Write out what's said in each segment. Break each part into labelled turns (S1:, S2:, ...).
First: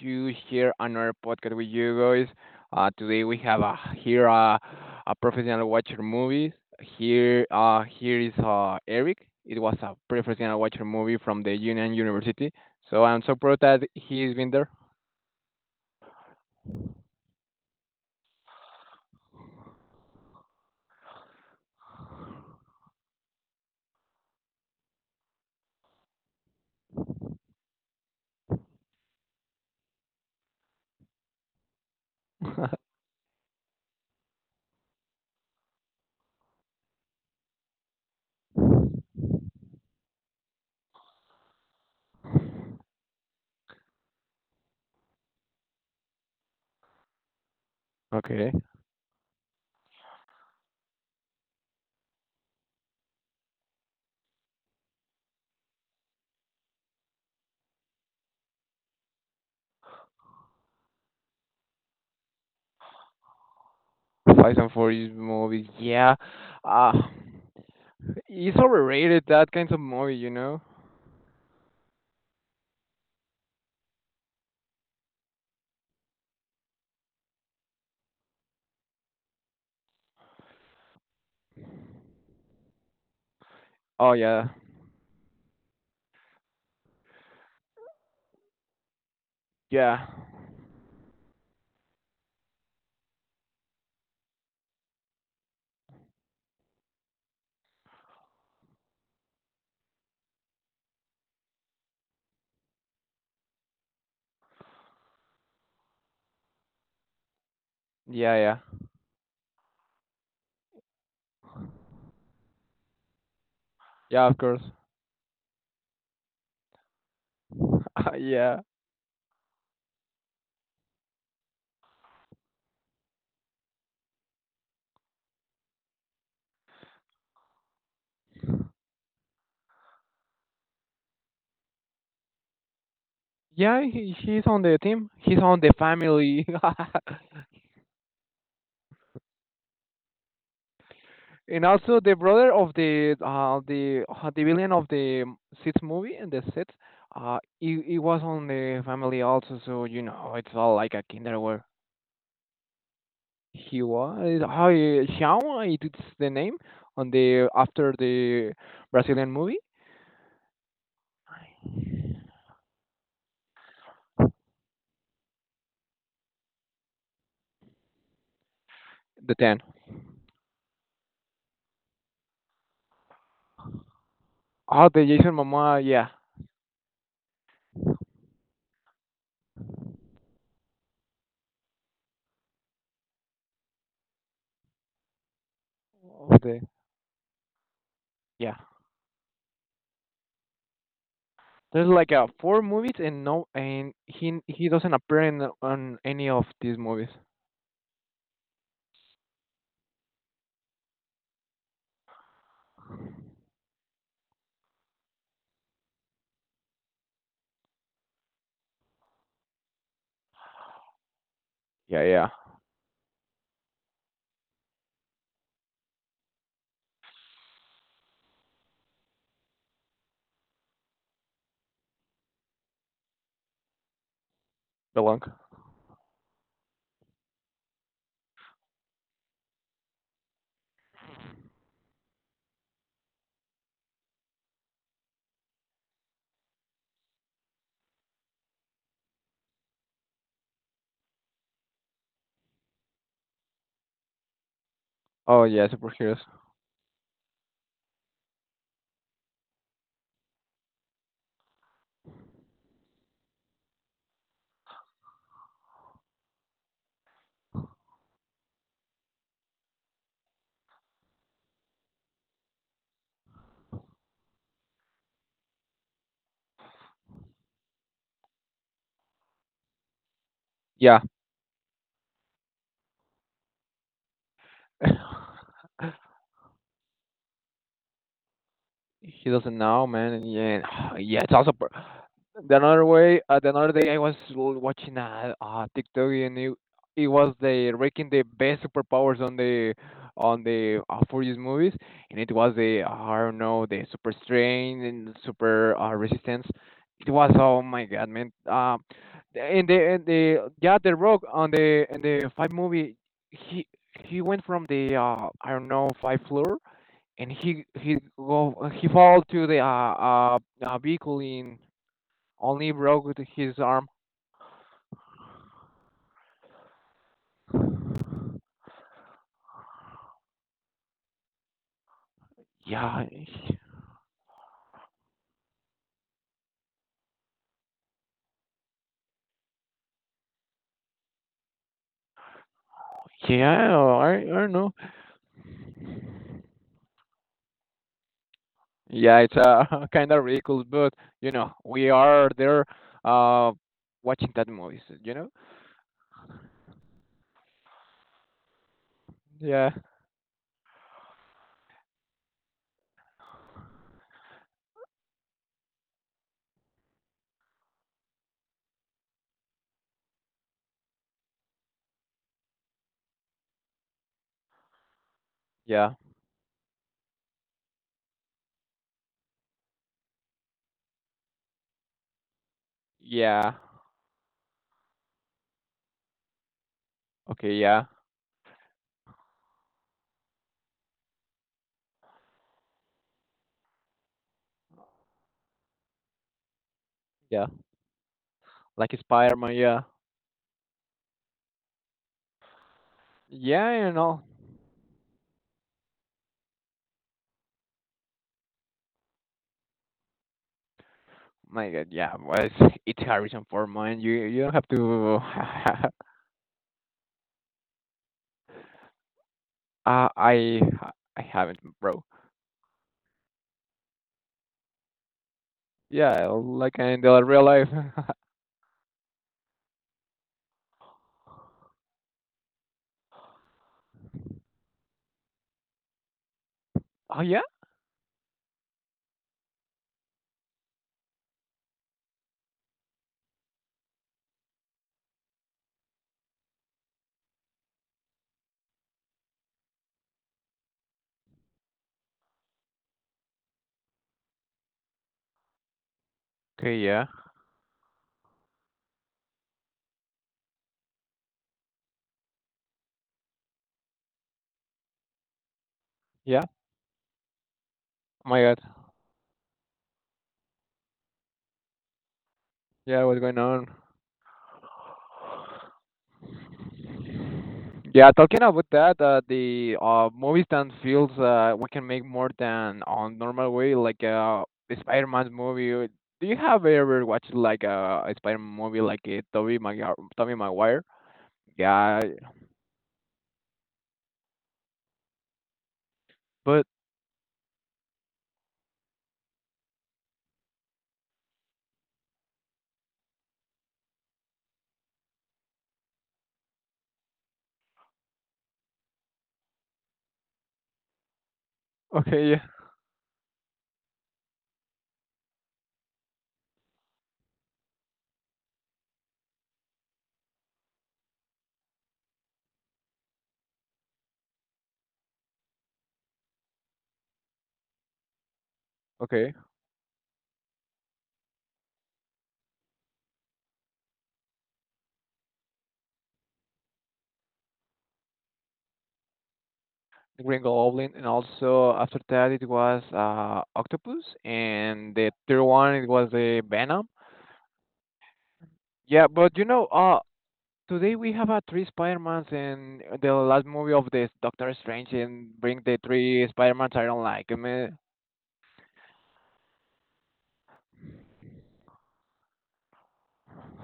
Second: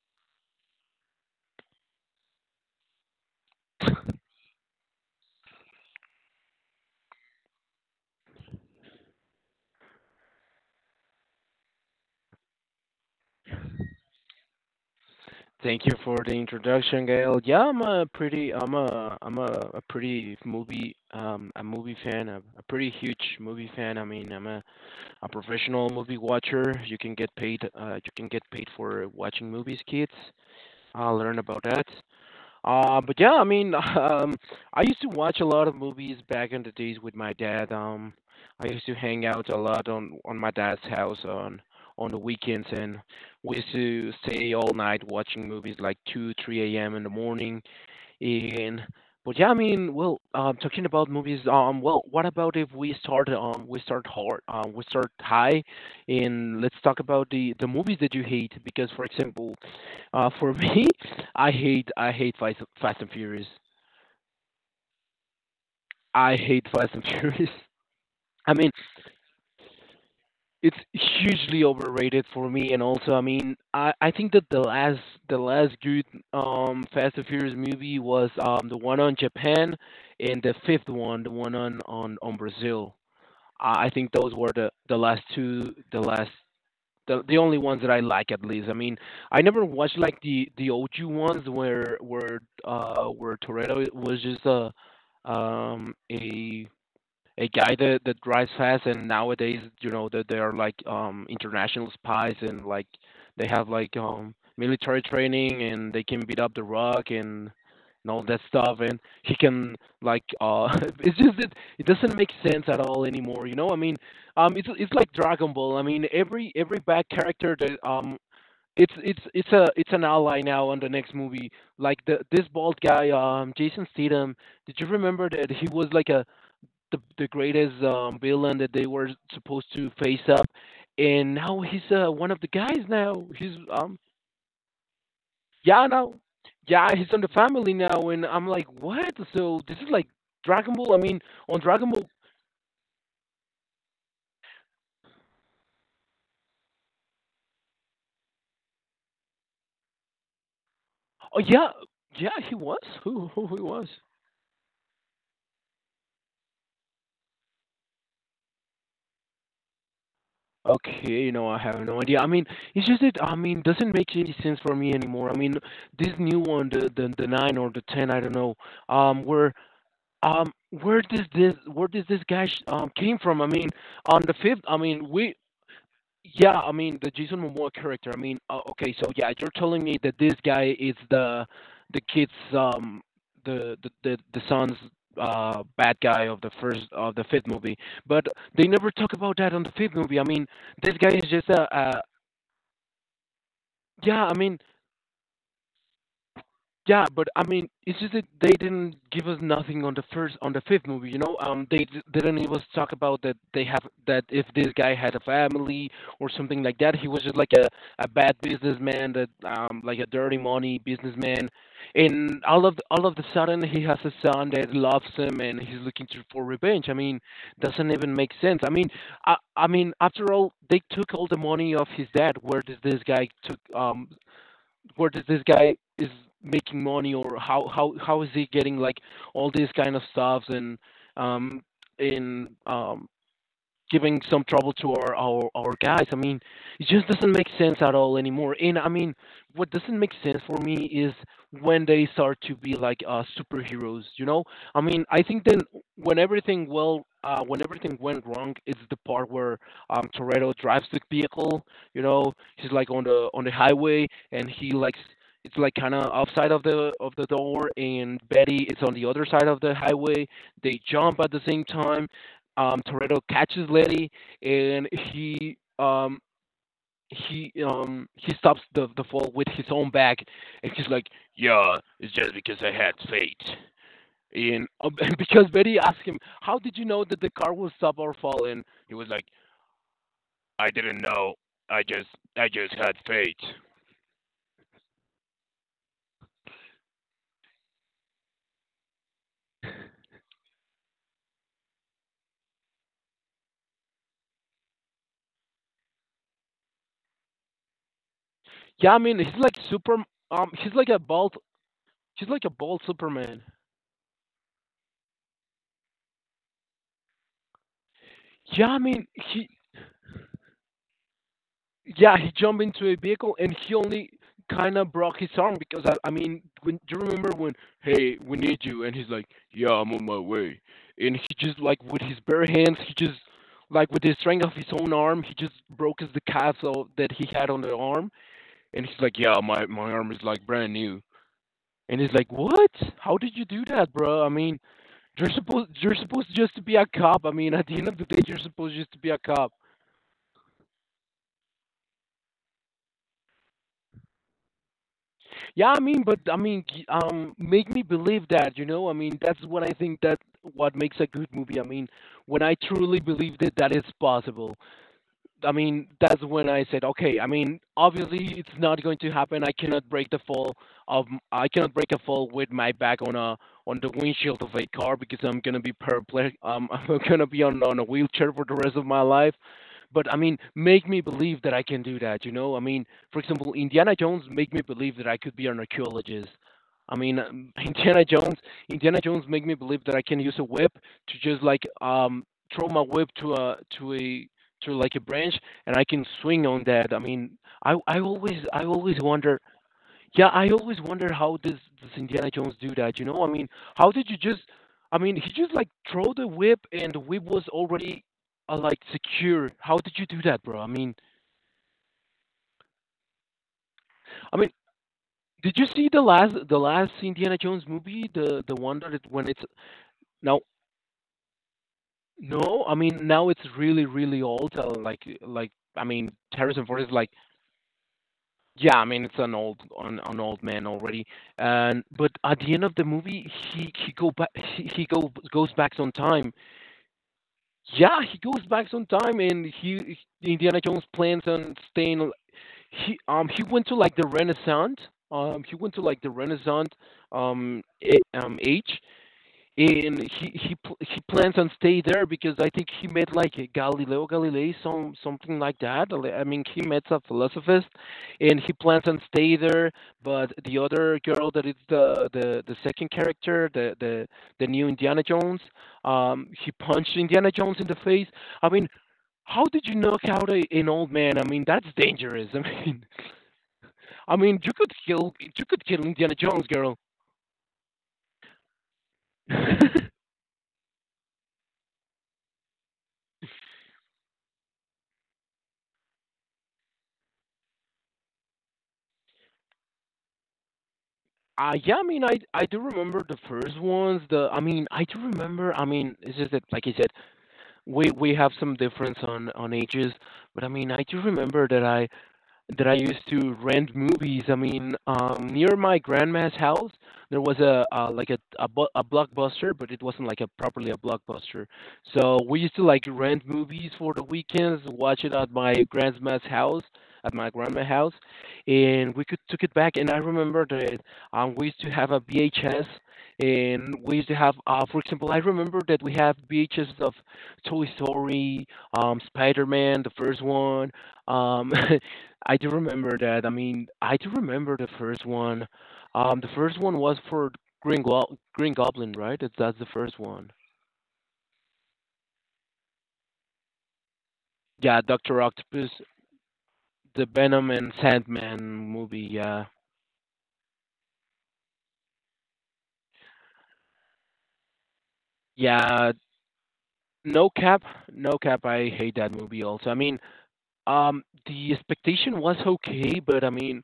S1: to share another podcast with you guys. Today we have a professional watcher movies. Here, here is Eric. It was a professional watcher movie from the Union University. So I'm so proud that he's been there.
S2: Thank you for the introduction, Gail. Yeah, I'm a pretty movie, a movie fan, a pretty huge movie fan. I mean, a professional movie watcher. You can get paid, you can get paid for watching movies, kids. I learned about that. But yeah, I mean, I used to watch a lot of movies back in the days with my dad. I used to hang out a lot on my dad's house on the weekends, and we used to stay all night watching movies like two, three a.m. in the morning.
S1: Okay.
S2: And but yeah, I mean, talking about movies, what about if we start, we start high, and let's talk about the movies that you hate. Because, for example, for me, I hate Fast and Furious.
S1: Fast and Furious movies. Yeah,
S2: I hate
S1: uh,
S2: Fast and Furious. I
S1: it's
S2: mean,
S1: overrated, that kind of movie, you know.
S2: it's hugely overrated for me, and also, I mean, I think that the last good Fast and Furious movie was the one on Japan, and the fifth one, the one on Brazil. I think
S1: Oh
S2: those
S1: yeah,
S2: were the last two, the only ones that I like at least. I mean, I never watched
S1: yeah,
S2: like the OG ones where Toretto was just um a a guy that drives fast, and nowadays you know that they are like international spies, and like they have like military training, and they can beat up the Rock and all
S1: yeah,
S2: that
S1: yeah,
S2: stuff, and he can like it's just that it doesn't make sense at all anymore, you know. I mean,
S1: yeah. Of course.
S2: it's like Dragon Ball. I mean, every bad character that
S1: Yeah.
S2: it's an ally now on the next movie, like the this bald guy, Jason Statham. Did you remember that he was like a the greatest, villain that they were supposed to face up, and now he's, one of the guys. Now he's
S1: Yeah, he's on the team. He's on the
S2: yeah, now,
S1: family.
S2: yeah, he's on the family now, and I'm like, what? So this is like Dragon Ball. I mean, on
S1: And
S2: Dragon
S1: also
S2: Ball.
S1: the brother of the villain of the sixth movie and the set. He was on the family also, so you know it's all like a
S2: Oh
S1: kinder where
S2: yeah, yeah, he was, who he
S1: he
S2: was.
S1: was. How Xiao? It's the name on the after the Brazilian movie.
S2: Okay, no, I have no idea. I mean, it's just that, I mean, doesn't make any sense for me anymore. I mean, this new one, the nine or the ten, I don't know,
S1: The
S2: where.
S1: ten.
S2: Um, where does this guy came from? I mean, on the fifth, I
S1: Oh,
S2: mean,
S1: the
S2: we
S1: Jason Momoa, yeah,
S2: yeah, I mean the Jason Momoa character. I mean, okay, so yeah, you're telling me that this guy is the kid's, the son's, bad guy
S1: of
S2: of the
S1: the
S2: first of the fifth movie, but
S1: yeah.
S2: they never talk about that on the fifth movie. I mean, this guy is just a
S1: There's like 4 movies and no and
S2: yeah, I
S1: he
S2: mean,
S1: doesn't appear in on any of these
S2: yeah,
S1: movies.
S2: but I mean, it's just that they didn't give us nothing on on the fifth movie. You know, they didn't even talk about that they have, that if this guy had a family or something like that. He was just like a bad businessman that like a dirty money businessman,
S1: Yeah, yeah.
S2: and all of the sudden he has a son that loves him and he's looking to, for revenge. I mean, doesn't even make sense. I mean, I mean, after all, they took all the money of his dad. Where
S1: Belong.
S2: does this guy is making money, or how is he getting like all these kind of stuff, and um in giving some trouble to our, our guys. I mean, it just doesn't make sense at all anymore. And I mean, what doesn't make sense for me is when they start to be like, superheroes. You know, I mean, I
S1: Oh
S2: think then
S1: yeah, superheroes.
S2: when everything well. When everything went wrong, it's the part where, Toretto drives the vehicle. You know, he's like on the highway, and he likes it's like kind of outside of the door, and Betty is on the other side of the highway. They jump at the same time, Toretto catches Letty, and he stops the fall with his own back, and he's
S1: Yeah.
S2: like, "Yeah, it's just because I had fate." And because Betty asked him, "How did you know that the car will stop or fall?" And he was like,
S1: He doesn't know, man. Yeah.
S2: "I didn't
S1: Yeah, it's
S2: know.
S1: also
S2: I just I
S1: the
S2: just
S1: another
S2: had
S1: way,
S2: fate."
S1: the another day I was watching a TikTok, and it was the ranking the best superpowers on the for these movies, and it was the I don't know, the super strength and super resistance. It was, oh my god, man!
S2: Yeah, I mean, he's like
S1: In the
S2: super.
S1: and the
S2: He's
S1: Yeah,
S2: like
S1: the
S2: a
S1: Rock
S2: bald.
S1: on the in
S2: He's
S1: the
S2: like a
S1: five
S2: bald
S1: movie,
S2: Superman.
S1: he went from the I don't know, five floor, and he he
S2: Yeah,
S1: go
S2: I
S1: he
S2: mean,
S1: fall to
S2: he
S1: the vehicle in,
S2: yeah, he jumped
S1: only
S2: into a
S1: broke
S2: vehicle and
S1: his
S2: he
S1: arm.
S2: only kind of broke his arm because I mean, when do you remember when, hey, we need you, and he's like, yeah, I'm on my way, and he just like with his bare hands, he
S1: Yeah,
S2: just like with the strength of his own arm, he just broke his the castle that he had on the arm, and he's like, yeah, my arm is like brand new, and he's like, what? How did you do that, bro?
S1: I
S2: I
S1: don't
S2: mean,
S1: know.
S2: you're supposed just to be a cop. I mean, at the end of the day, you're supposed just to be
S1: Yeah,
S2: a
S1: it's
S2: cop.
S1: kind of ridiculous, but you know, we are there uh, watching that movies, you know?
S2: Yeah, I mean, but I mean, make me believe that, you know? I mean, that's what
S1: Yeah,
S2: I think that what makes a good movie. I mean, when I truly believe that that is possible. I mean, that's when I said, okay, I mean, obviously it's not going to happen. I cannot break the fall of I cannot break a fall with my back on a on the windshield of a car because I'm gonna be
S1: yeah,
S2: paraplegic. I'm gonna be on a wheelchair for the rest of my life. But I mean, make me believe that I can do that. You know, I mean, for example,
S1: yeah.
S2: Indiana Jones make me believe that I could be an archaeologist. I mean,
S1: Okay, yeah,
S2: Indiana Jones make me believe that I can use a whip to just like throw my whip to a through like a branch, and I can swing on that. I mean,
S1: yeah.
S2: I
S1: Like
S2: always wonder.
S1: Spider-Man, yeah.
S2: Yeah, I always wonder, how does Indiana Jones do that? You know, I mean,
S1: Yeah,
S2: how
S1: you
S2: did you
S1: know.
S2: just? I mean, he just like throw the whip and the whip was already, like secure. How did you do that, bro?
S1: My God, yeah, well, it's Harrison Ford, man.
S2: I
S1: You
S2: mean,
S1: don't have to.
S2: did you see the last Indiana Jones movie? The one that it, when it's
S1: uh,
S2: now.
S1: I I haven't, bro.
S2: No, I mean now it's really really old. Like, I mean,
S1: Yeah,
S2: Harrison
S1: like
S2: Ford is
S1: in
S2: like,
S1: the real life.
S2: yeah, I mean it's an old an old man already, and but at the end of the movie, he go back he go goes back on time.
S1: Oh yeah.
S2: Yeah, he goes back on time, and he Indiana Jones plans on staying. He went to like the Renaissance. Um, he went to like the Renaissance age, and he plans on stay there because I think he met like a Galileo Galilei, some something like that. Like, I mean, he
S1: Okay,
S2: met a
S1: yeah,
S2: philosophist, and he plans on stay there. But the other girl that is the the second character, the new Indiana Jones,
S1: yeah.
S2: he punched Indiana Jones in the face.
S1: Oh my
S2: I
S1: God.
S2: mean, how did you knock out an old man? I mean, that's dangerous.
S1: Yeah, what's going on?
S2: I mean, you could kill Indiana Jones, girl.
S1: Yeah, talking about that, the movies that feels we can make more than on normal way, like Spider-Man's movie. Do you have ever watched like a Spider-Man movie like Tobey Maguire?
S2: Yeah, I mean,
S1: Yeah,
S2: I do remember the first ones. The I mean, I do remember. I mean, it's just that, like
S1: but
S2: you said, we have some difference on ages, but I mean, I do remember that I used to rent movies. I mean, near my grandma's house, there was a blockbuster, but it wasn't like a properly a blockbuster. So
S1: okay,
S2: we
S1: yeah,
S2: used to like rent movies for the weekends, watch it at my grandma's house, at my grandma's house, and we could took it back. And I remember that, we used to have a VHS. And we used to have, for example, I remember that we have VHS of Toy Story,
S1: okay.
S2: Spider-Man, the first one, um, I do remember that. I mean, I do remember the first one. The first one was for Green Goblin, right? That's the first
S1: The
S2: one.
S1: Green Goblin, and also after that it was Octopus,
S2: Yeah,
S1: and the
S2: Doctor
S1: third
S2: Octopus,
S1: one it was the Venom.
S2: the Venom and Sandman movie.
S1: Yeah, but you
S2: Yeah,
S1: know, today we have three Spider-Mans, and the last movie of this Doctor Strange and bring the
S2: yeah.
S1: three Spider-Mans, I don't like.
S2: No
S1: I
S2: cap,
S1: mean,
S2: no cap. I hate that movie also. I mean, the expectation was okay, but I mean,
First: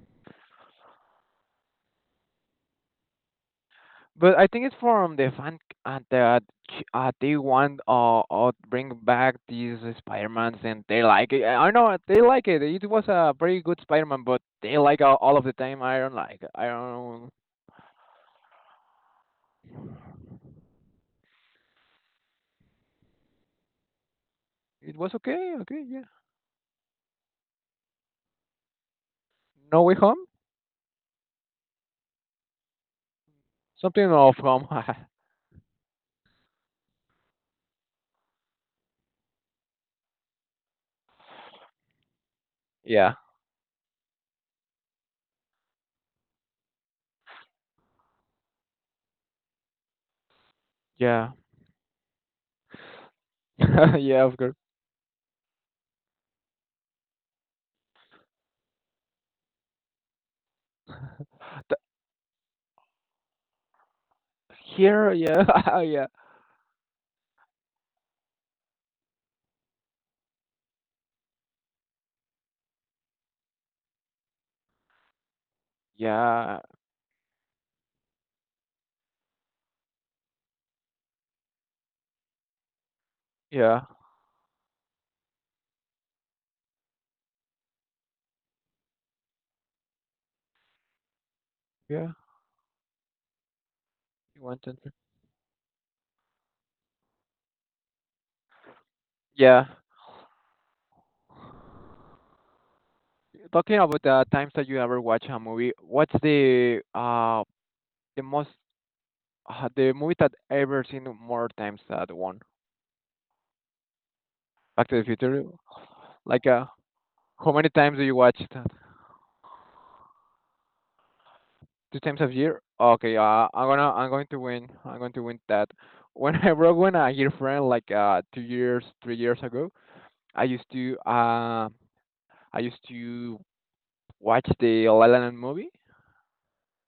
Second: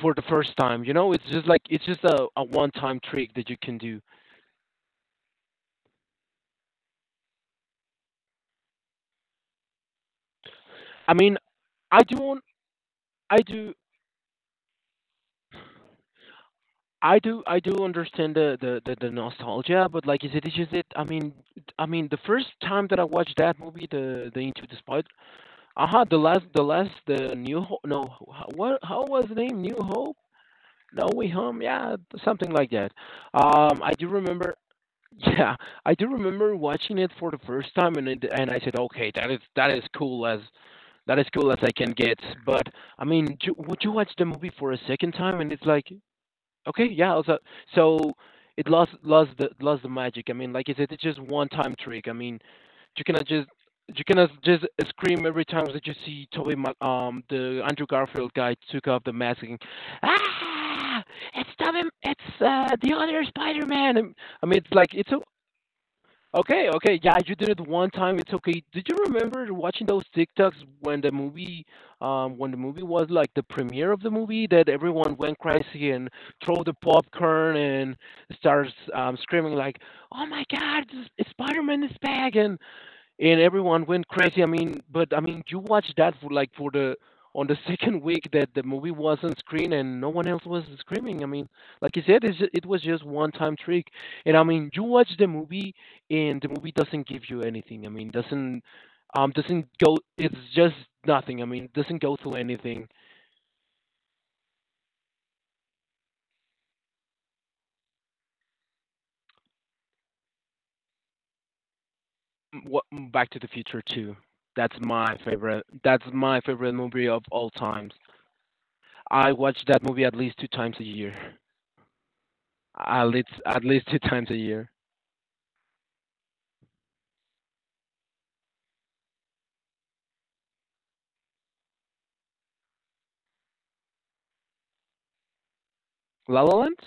S2: for the first time, you know, it's just like it's just a one-time trick that you can do.
S1: but I think it's from the fan uh, that they want bring back these Spider-Mans, and they
S2: I
S1: like
S2: mean,
S1: it. I don't know,
S2: I
S1: they
S2: do, un-
S1: like it. It was a
S2: I
S1: very
S2: do,
S1: good Spider-Man, but they like all of the time. I don't like. I
S2: I
S1: don't.
S2: do I do understand the nostalgia, but like, is it is just it? I mean, the first time that I watched that movie, the Into the
S1: It
S2: Spider,
S1: was okay. Okay,
S2: aha,
S1: yeah.
S2: the last, the New Hope, no, what, how was the name? New
S1: No way
S2: Hope?
S1: home.
S2: No Way Home, yeah, something like that. I do
S1: Something of
S2: remember.
S1: home.
S2: Yeah, I do remember watching it for the first time, and it, and I said, okay, that is cool as that is cool as I can get. But I
S1: Yeah.
S2: mean, would you watch the movie for a second time, and it's like, okay, yeah. Also, so it lost the magic. I mean, like I said, it's just
S1: Yeah.
S2: one time trick. I mean, you cannot just you
S1: Yeah,
S2: cannot
S1: of course.
S2: just scream every time that you see Toby, the Andrew Garfield guy took off the mask and ah, it's Toby, it's the other Spider-Man. I mean, it's like
S1: Here,
S2: it's o-
S1: yeah, yeah.
S2: okay, okay, yeah, you did it one time. It's okay. Did you remember watching those TikToks when when the movie was like the premiere of the movie that everyone went crazy and
S1: Yeah.
S2: throw the popcorn and starts screaming like, "Oh my God, Spider-Man is back!" And
S1: Yeah,
S2: everyone went crazy. I mean, but I mean, you watched that for for the on the second week that the movie was on screen and no one else was screaming. I mean, like you
S1: yeah,
S2: said, it's, it was just one time trick. And
S1: you
S2: I
S1: want
S2: mean,
S1: to.
S2: you watch the movie and the movie doesn't give you anything. I mean,
S1: Yeah,
S2: doesn't go. It's just nothing. I mean, doesn't go through anything.
S1: talking about the times that you ever watch a movie, what's the most the movie that ever seen more times than one?
S2: Back to the Future Two? That's
S1: Back to the
S2: my
S1: Future.
S2: favorite. That's my
S1: Like
S2: favorite movie of all
S1: how many
S2: times.
S1: times do you watch that?
S2: I watch that movie at least two times a year.
S1: Two times a year? Okay,
S2: At least two
S1: I'm going
S2: times a
S1: to win.
S2: year.
S1: I'm going to win that. When I broke when a year friend like 2 years 3 years ago, I used to uh I used to watch the La La Land movie.
S2: La La Land?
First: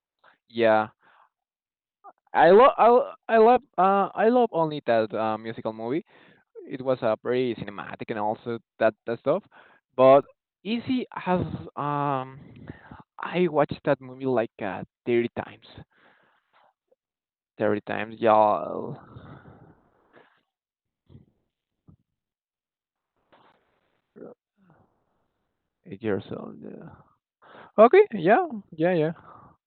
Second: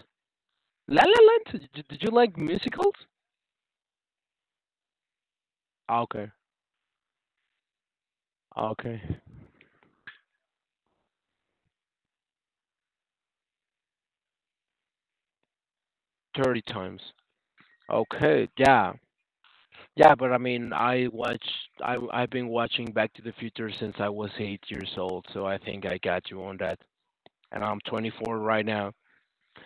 S1: Yeah,
S2: La La Land? Did you like musicals?
S1: I love only that musical movie.
S2: Okay,
S1: It was pretty cinematic and also that
S2: okay,
S1: that stuff. But Easy has um I watched that movie like 30 times.
S2: 30 times.
S1: 30 times,
S2: Okay, yeah,
S1: y'all.
S2: yeah. But I mean, I watch. I've been watching Back to the Future since I was 8 years old, so I think I
S1: 8 years
S2: got you
S1: old.
S2: on that.
S1: Yeah.
S2: And I'm
S1: Okay,
S2: 24 right now.
S1: yeah.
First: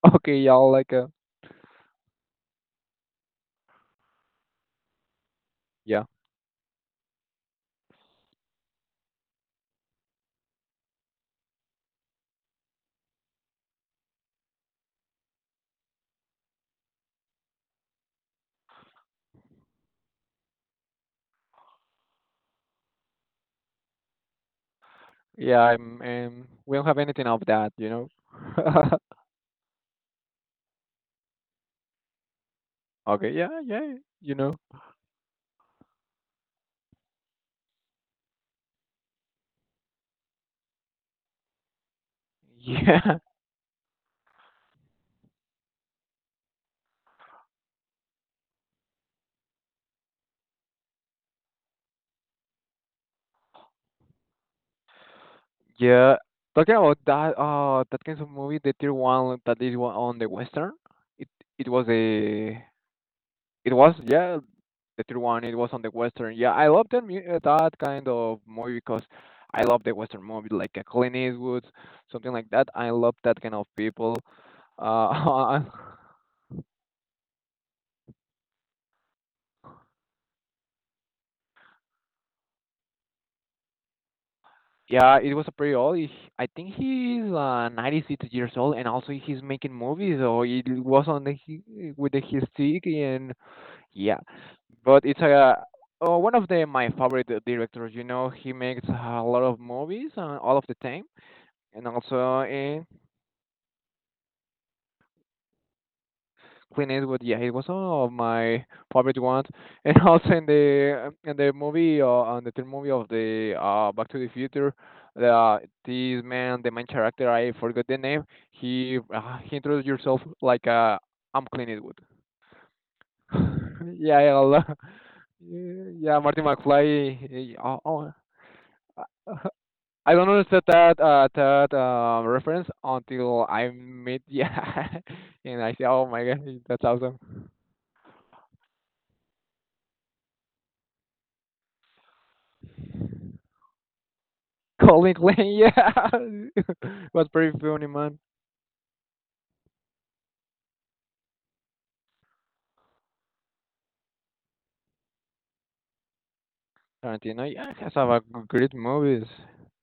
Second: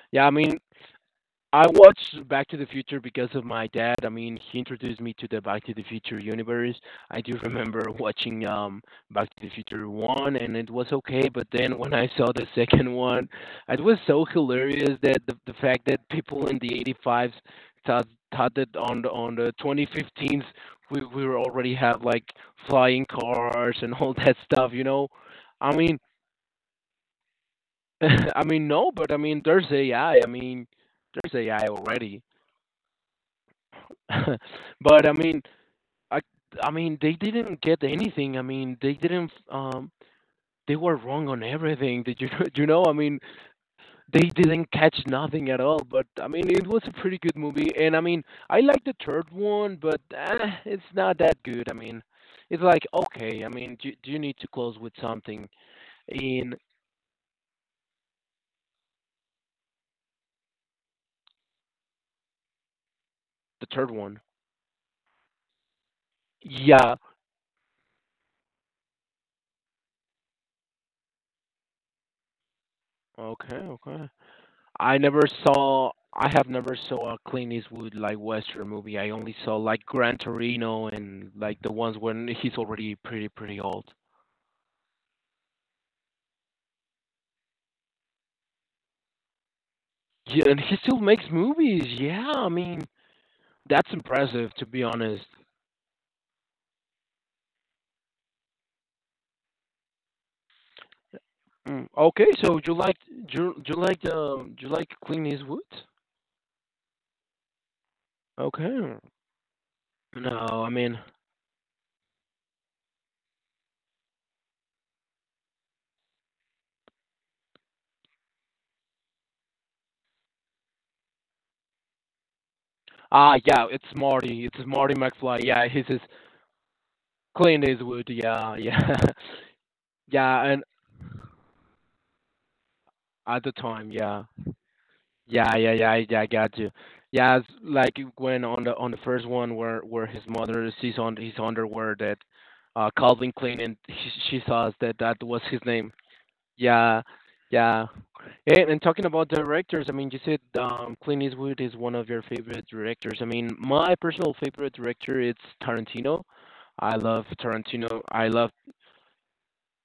S2: Yeah, I
S1: Okay,
S2: mean,
S1: y'all like
S2: I watched Back to the Future because of my dad. I mean, he introduced me to the Back to the
S1: yeah,
S2: Future universe. I do remember watching Back to the Future 1, and it was okay, but then when I saw the second one, it was so hilarious that the fact that people in the 85s thought thought that on the 2015s we were already have like flying cars and all that stuff, you know.
S1: yeah.
S2: I mean,
S1: I'm We don't have anything of that, you know.
S2: I mean no, but I mean there's AI. I mean, there's AI already.
S1: Okay, yeah, yeah, you know.
S2: But I mean, I I mean, they didn't get anything. I mean, they didn't. They were wrong on everything. Did you you know? I mean,
S1: Yeah.
S2: they didn't catch nothing at all. But I mean, it was a pretty good movie. And I mean, I like the third one, but eh, it's not that good. I mean, it's like okay. I mean, do you need to close with something
S1: Yeah.
S2: in
S1: Talking about that kind of movie, the tier one that is on the Western. It it was a
S2: the
S1: it
S2: third
S1: was
S2: one?
S1: yeah, the tier one, it was on the Western. Yeah, I love
S2: Yeah.
S1: that kind of movie because I love the Western movie like a Clint Eastwood, something like that. I love that
S2: Okay.
S1: kind of
S2: Okay.
S1: people. Uh
S2: I have never saw a Clint Eastwood like Western movie. I only saw like Gran Torino and like the ones when he's already pretty old.
S1: Yeah, it was a pretty old. I think he's 96 years old, and also he's making movies. So
S2: Yeah, and
S1: it
S2: he still
S1: was
S2: makes
S1: on the
S2: movies.
S1: with the
S2: Yeah,
S1: his
S2: I mean
S1: stick and,
S2: that's
S1: yeah,
S2: impressive to be
S1: but it's
S2: honest.
S1: a one of the my favorite directors. You know, he makes a lot of movies all of the time,
S2: Mm,
S1: and
S2: okay,
S1: also
S2: so you
S1: in
S2: like you you like um you like Clint Eastwood?
S1: Clint Eastwood. Yeah, he was one of my
S2: Okay.
S1: favorite ones, and also in
S2: No, I mean
S1: the movie on the third movie of the Back to the Future. The This man, the main character, I forgot the name. He introduced yourself like I'm Clint Eastwood.
S2: ah yeah, it's
S1: Yeah, I
S2: Marty. It's
S1: love,
S2: Marty McFly. Yeah, he's his
S1: yeah, Martin McFly.
S2: Clint
S1: Oh,
S2: Eastwood.
S1: oh,
S2: Yeah, yeah,
S1: uh, I don't
S2: yeah. And
S1: understand that reference
S2: at
S1: until
S2: the
S1: I
S2: time,
S1: met
S2: yeah.
S1: yeah,
S2: Yeah,
S1: and I
S2: yeah,
S1: say,
S2: yeah,
S1: "Oh
S2: yeah, I
S1: my god,
S2: got you.
S1: that's awesome!"
S2: Yeah, it's like when on the first one where his mother sees on his underwear that Calvin Klein and she saw that
S1: Colin
S2: that
S1: Klein,
S2: was his name.
S1: yeah,
S2: Yeah,
S1: was pretty
S2: yeah.
S1: funny, man.
S2: And talking about directors, I mean, you said Clint Eastwood is one of your favorite directors. I mean, my personal favorite director is Tarantino. I love
S1: Tarantino, yeah, has
S2: Tarantino.
S1: have a great movies.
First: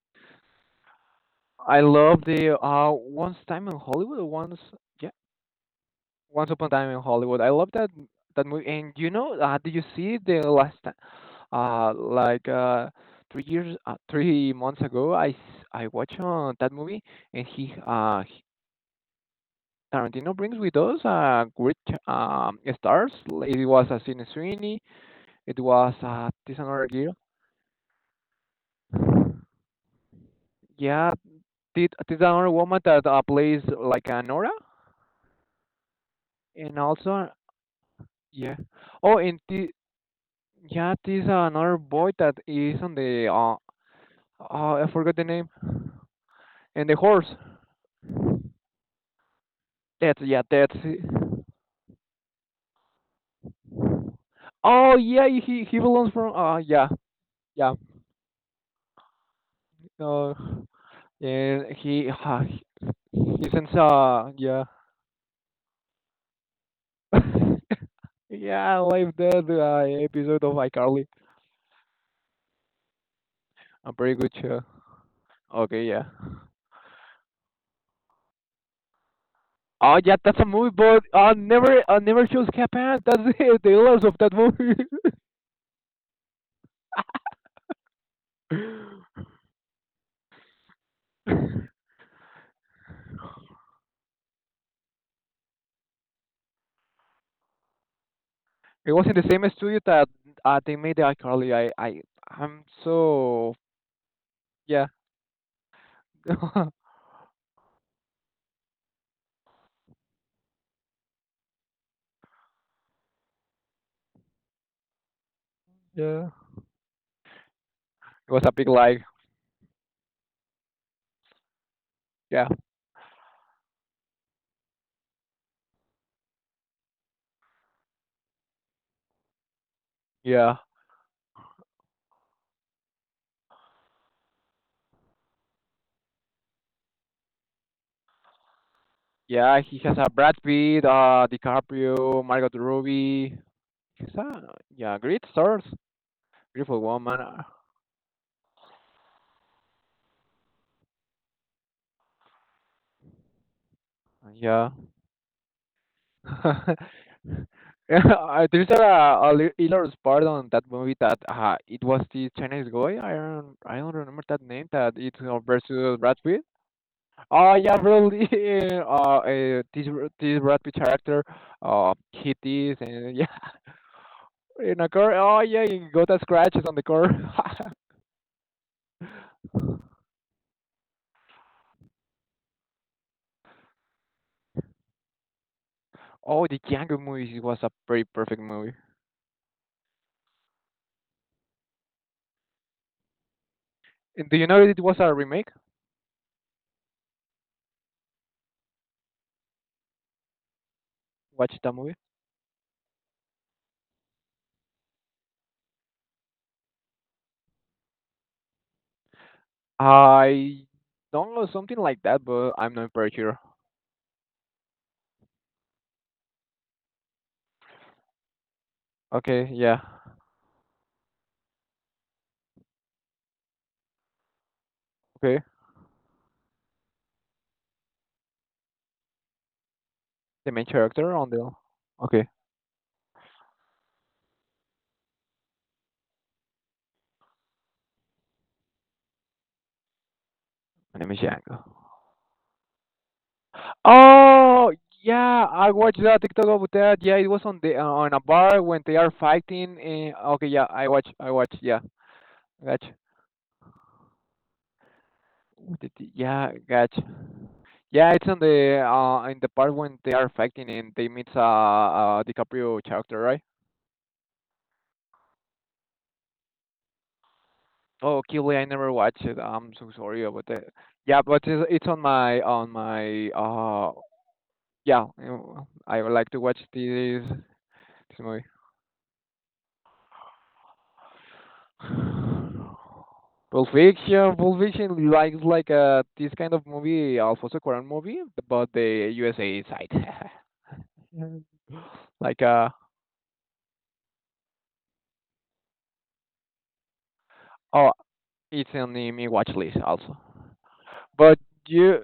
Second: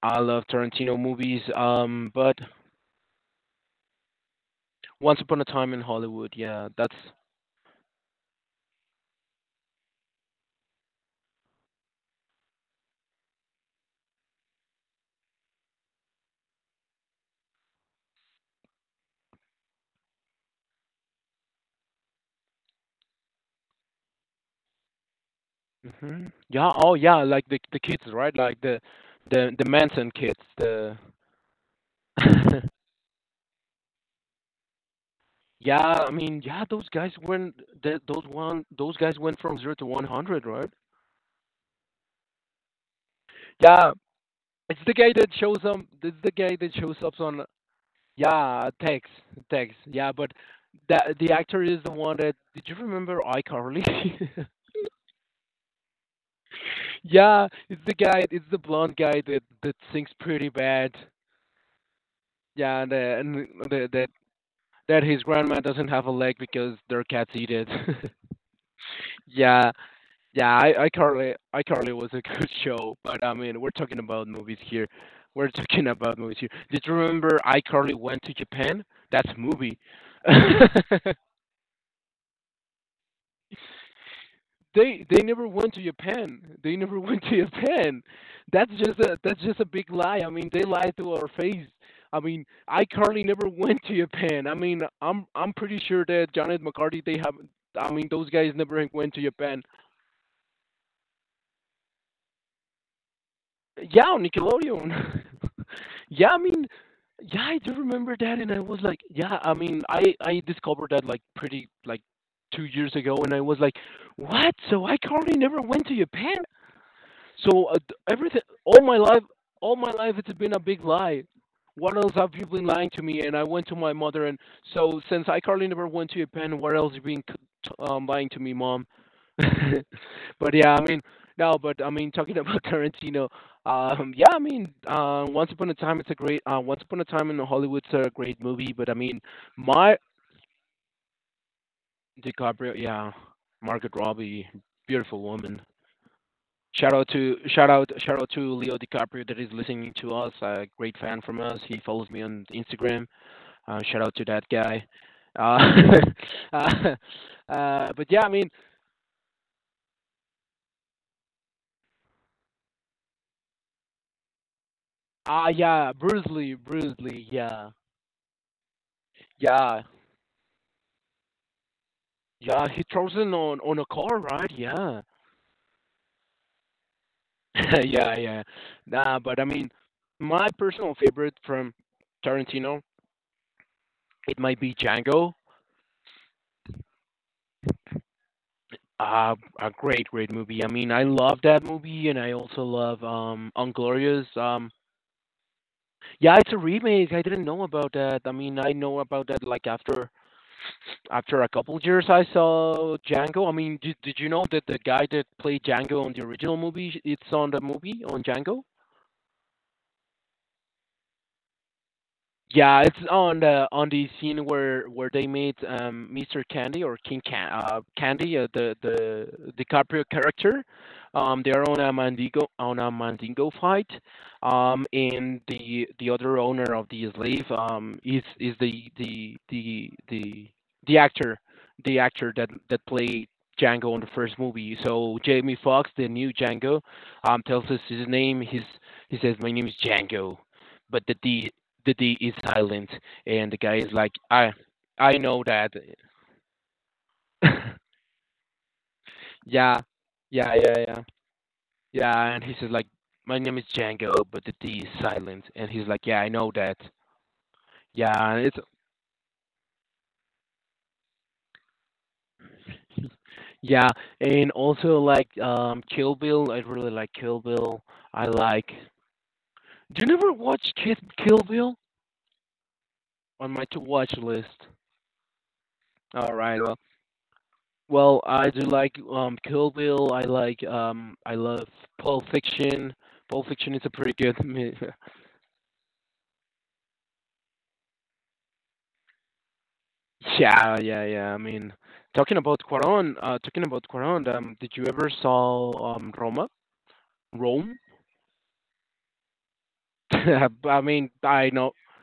S2: I love Tarantino movies.
S1: I love
S2: But
S1: the Once Time in Hollywood, once yeah,
S2: Once Upon a Time in Hollywood,
S1: Once Upon
S2: yeah,
S1: a Time
S2: that's
S1: in Hollywood. I love that movie. And you know, did you see the last ti- like 3 years, 3 months ago? I watched that movie, and he Tarantino brings with us great stars. It was a Sidney Sweeney. It was
S2: Mhm.
S1: this
S2: Yeah.
S1: another
S2: Oh,
S1: girl.
S2: yeah. Like the kids, right? Like the the Manson kids. The
S1: Yeah, did this another woman that plays like Nora,
S2: yeah. I mean, yeah.
S1: and
S2: Those guys
S1: also
S2: went. Those
S1: yeah.
S2: one. Those
S1: Oh,
S2: guys went
S1: and
S2: from 0 to 100, right?
S1: yeah, this another boy that is on the
S2: Yeah.
S1: oh,
S2: It's
S1: I
S2: the guy
S1: forgot the
S2: that
S1: name.
S2: shows up. It's the guy that
S1: And the
S2: shows up
S1: horse.
S2: on. Yeah, Tex. Tex. Yeah,
S1: That's
S2: but
S1: yeah, that's
S2: that the
S1: it.
S2: actor is the one that. Did you remember iCarly?
S1: Oh yeah, he belongs from yeah
S2: Yeah,
S1: yeah.
S2: it's the guy. It's the blonde guy that sings
S1: Uh,
S2: pretty bad.
S1: and
S2: Yeah, and the and
S1: he sends
S2: the
S1: yeah.
S2: that his grandma doesn't have a leg because their cats eat it.
S1: Yeah, I like that
S2: yeah,
S1: episode of
S2: yeah. I
S1: iCarly.
S2: Carly, I Carly was a good show, but I mean, we're
S1: A
S2: talking
S1: very
S2: about
S1: good
S2: movies
S1: show.
S2: here. We're
S1: Okay,
S2: talking
S1: yeah.
S2: about movies here. Did you remember I Carly went to Japan? That's a movie.
S1: Oh yeah, that's a movie, but I never chose Japan. That's the illness of that movie.
S2: They never went to Japan. They never went to Japan. That's just a big lie. I mean, they lied to our face. I mean, iCarly never went to Japan. I mean, I'm pretty sure that Jonathan McCarty they have. I mean, those guys never
S1: It was
S2: went
S1: in
S2: to
S1: the same
S2: Japan.
S1: studio that they made the iCarly. I'm so
S2: Yeah,
S1: yeah,
S2: Nickelodeon. yeah, I mean,
S1: yeah.
S2: yeah, I do remember that, and I was like, yeah, I mean, I discovered that like pretty like 2 years ago, and I was like, what? So iCarly never went to
S1: It
S2: Japan? So everything,
S1: was a big like,
S2: all my life, it's been a big lie. What else have you
S1: yeah,
S2: been lying to me? And I went to my mother, and so since I Carly never went to Japan, what else you been lying to me, mom? but
S1: yeah,
S2: yeah, I mean, no, but I mean, talking about Tarantino, yeah, I mean, Once Upon a Time, it's a great, Once Upon a Time in Hollywood's a great movie, but I mean,
S1: yeah. He
S2: my
S1: has a Brad Pitt, DiCaprio, Margot
S2: DiCaprio, yeah,
S1: Robbie.
S2: Margaret
S1: He's
S2: Robbie,
S1: a yeah,
S2: beautiful
S1: great
S2: woman.
S1: stars, beautiful woman.
S2: Shout out to Leo DiCaprio that is listening to us. A great fan from us. He follows me on Instagram. Shout out to that
S1: Yeah.
S2: guy. Uh, uh,
S1: Yeah,
S2: but yeah, I mean,
S1: there's a hilarious part on that movie that it was this Chinese guy. I don't remember that name. That it's
S2: ah, yeah,
S1: versus Brad Pitt.
S2: Bruce Lee,
S1: Oh
S2: yeah,
S1: yeah, really.
S2: yeah,
S1: This Brad Pitt character hit
S2: yeah.
S1: this
S2: He throws
S1: and
S2: it
S1: yeah
S2: on a car, right?
S1: in a
S2: Yeah,
S1: car. Oh yeah, he got the scratches on the car.
S2: yeah, yeah. Nah, but I mean, my personal favorite from Tarantino, it might be Django.
S1: Oh, the Django movie was a pretty perfect movie.
S2: Uh, a great movie. I mean, I love that movie, and I also love Unglorious.
S1: And do you know it was a remake?
S2: Yeah, it's a remake. I didn't know about that. I mean, I know about that like after a
S1: Watch that
S2: couple
S1: movie.
S2: years. I saw Django. I mean, did you know that the guy that played Django on the original movie, it's on the movie on Django?
S1: I don't know, something like that, but I'm
S2: Yeah,
S1: not
S2: it's
S1: very
S2: on
S1: sure.
S2: the scene where they meet Mr. Candy or King Candy, the
S1: Okay, yeah.
S2: DiCaprio character. They're on a Mandingo fight.
S1: Okay,
S2: And the other owner of the slave is
S1: the main
S2: the
S1: character on
S2: actor,
S1: the. Okay,
S2: that played Django in the first movie. So Jamie Foxx, the new Django, tells us his name. His he says, "My name is Django."
S1: my
S2: But
S1: name
S2: the
S1: is
S2: D
S1: Django.
S2: the D is silent, and the guy is like,
S1: Oh
S2: I know
S1: yeah, I
S2: that.
S1: watched that TikTok about that. Yeah, it was on the on a bar when they are fighting.
S2: yeah,
S1: And okay,
S2: yeah,
S1: yeah,
S2: yeah, yeah,
S1: I watch. Yeah,
S2: yeah. And he says like,
S1: gotcha.
S2: my name is Django, but the D is silent, and
S1: What
S2: he's
S1: did
S2: like,
S1: the-
S2: yeah, I know
S1: Yeah,
S2: that.
S1: gotcha. Yeah, it's
S2: Yeah,
S1: on
S2: and it's
S1: the in the part when they are fighting and they meet DiCaprio character, right?
S2: yeah, and also like Kill Bill. I really like Kill Bill.
S1: Oh,
S2: I
S1: Kill Bill, I
S2: like.
S1: never watched it. I'm so
S2: Do you
S1: sorry
S2: never
S1: about that.
S2: watch
S1: Yeah, but
S2: Kill Bill
S1: it's on my
S2: on my to watch list?
S1: yeah, you I would like
S2: All
S1: to watch
S2: right,
S1: this
S2: well,
S1: movie.
S2: I do like, Kill Bill, I like, I love Pulp Fiction. Pulp
S1: Pulp
S2: Fiction is a pretty
S1: Fiction,
S2: good
S1: Pulp
S2: me
S1: Fiction likes like this kind of movie, Alfonso Cuarón movie, but the USA side.
S2: Yeah, yeah, yeah, I mean, talking
S1: Like
S2: about
S1: uh
S2: Cuarón, did you ever saw, Roma? Rome?
S1: oh, it's on the, my watch list also.
S2: I mean,
S1: But
S2: I know
S1: you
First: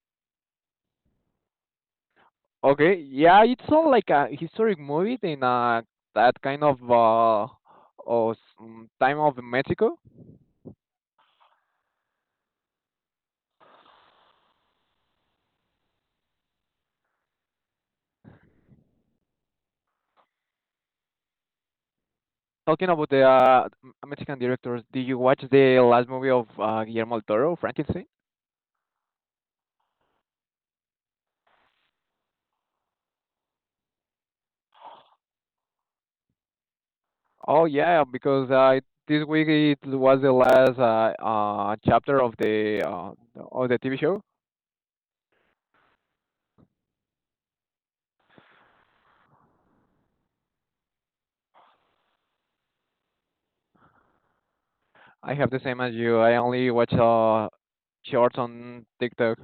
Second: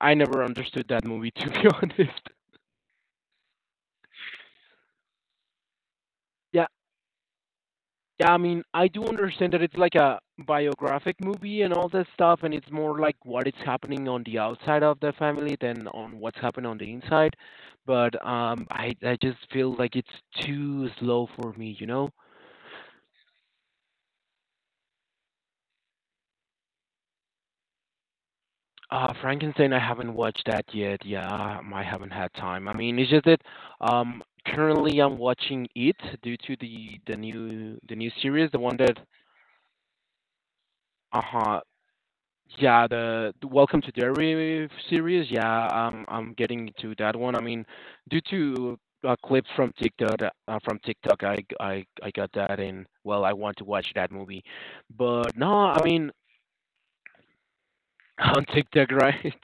S2: I never understood that movie, to be honest.
S1: okay, yeah, it's not like a historic movie in that kind
S2: Yeah,
S1: of
S2: yeah, I mean, I do
S1: time of
S2: understand that it's like
S1: Mexico.
S2: a biographic movie and all that stuff, and it's more like what is happening on the outside of the family than on what's happening on the inside. But I just feel like it's too slow for me, you know.
S1: Talking about the Mexican directors, did you watch the last movie of Guillermo del Toro, Frankenstein?
S2: Frankenstein, I haven't watched that yet. Yeah, I haven't had time. I mean, it's just that currently I'm watching it due to the the
S1: Oh
S2: new the
S1: yeah,
S2: new
S1: because
S2: series, the one that
S1: this week it was the last
S2: uh-huh.
S1: chapter
S2: Yeah, the
S1: of the
S2: Welcome to
S1: TV show.
S2: Derry series. Yeah, I'm getting into that one. I mean, due to a clip from TikTok, I got that, and well, I want to watch that movie.
S1: I
S2: But
S1: have
S2: no,
S1: the
S2: I
S1: same as
S2: mean,
S1: you. I only watch shorts
S2: on
S1: on
S2: TikTok, right?
S1: TikTok,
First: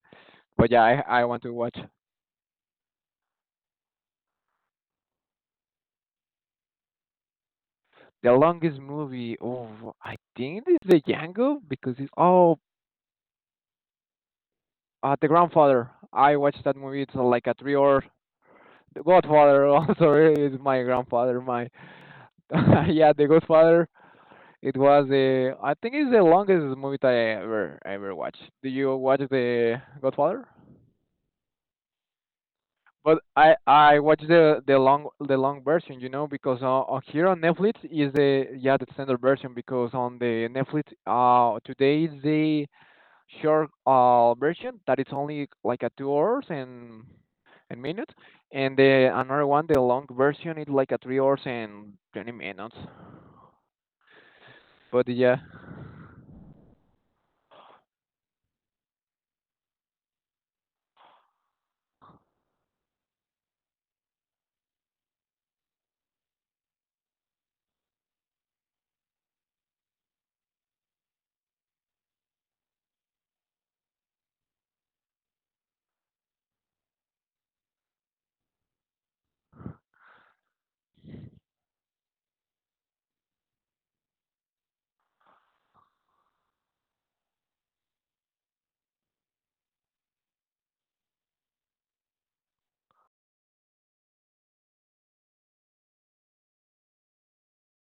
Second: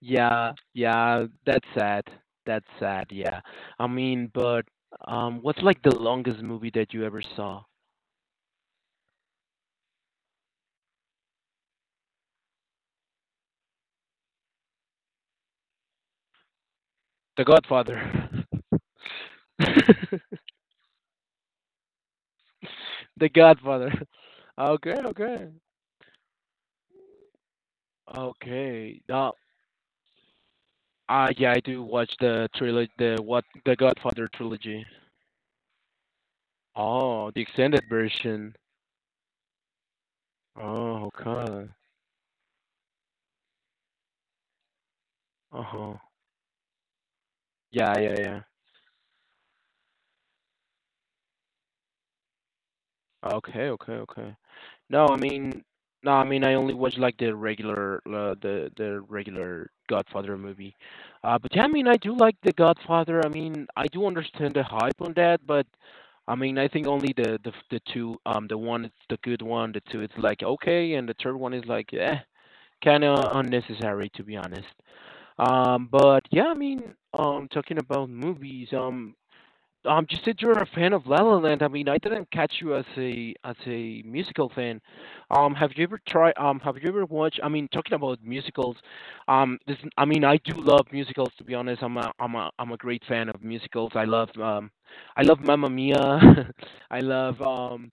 S2: Yeah,
S1: but yeah, I
S2: yeah,
S1: want to
S2: that's
S1: watch.
S2: sad. That's sad. Yeah, I mean, but what's like the longest movie that you ever saw?
S1: The longest movie, oh, I think it's the Django because it's oh, The Grandfather. I watched that movie. It's
S2: The
S1: like a 3 hour.
S2: Godfather.
S1: The Godfather also is my grandfather. My Yeah, The
S2: The
S1: Godfather.
S2: Godfather.
S1: It
S2: Okay,
S1: was
S2: okay.
S1: the I think it's the longest movie that I ever ever watched. Do you
S2: Okay.
S1: watch The Godfather?
S2: Ah yeah, I do watch the trilogy, the
S1: But
S2: what,
S1: I
S2: the
S1: I watch
S2: Godfather trilogy.
S1: the long version, you know, because here
S2: Oh,
S1: on
S2: the
S1: Netflix
S2: extended
S1: is the,
S2: version.
S1: yeah, the standard version, because on the Netflix
S2: Oh, okay.
S1: today is the short version that it's only like a
S2: Uh-huh.
S1: 2 hours and
S2: Yeah,
S1: minutes,
S2: yeah, yeah.
S1: and the another one, the long version, is like a 3 hours and 20 minutes.
S2: Okay, okay, okay. No,
S1: But
S2: I
S1: yeah,
S2: mean, no, I mean, I only watch like the regular, the regular Godfather movie. But yeah, I mean, I do like the Godfather. I mean, I do understand the hype on that, but I mean, I think only the two, the one is the good one, the two is like okay, and the third one is like, yeah, kind of unnecessary to be honest. But yeah, I mean, talking about movies, you said you're a fan of La La Land. I mean, I didn't catch you as a musical fan. Have you ever tried? Have you ever watched? I mean, talking about musicals, this I mean, I do love musicals. To be honest, I'm a great fan of musicals. I love Mamma Mia. I love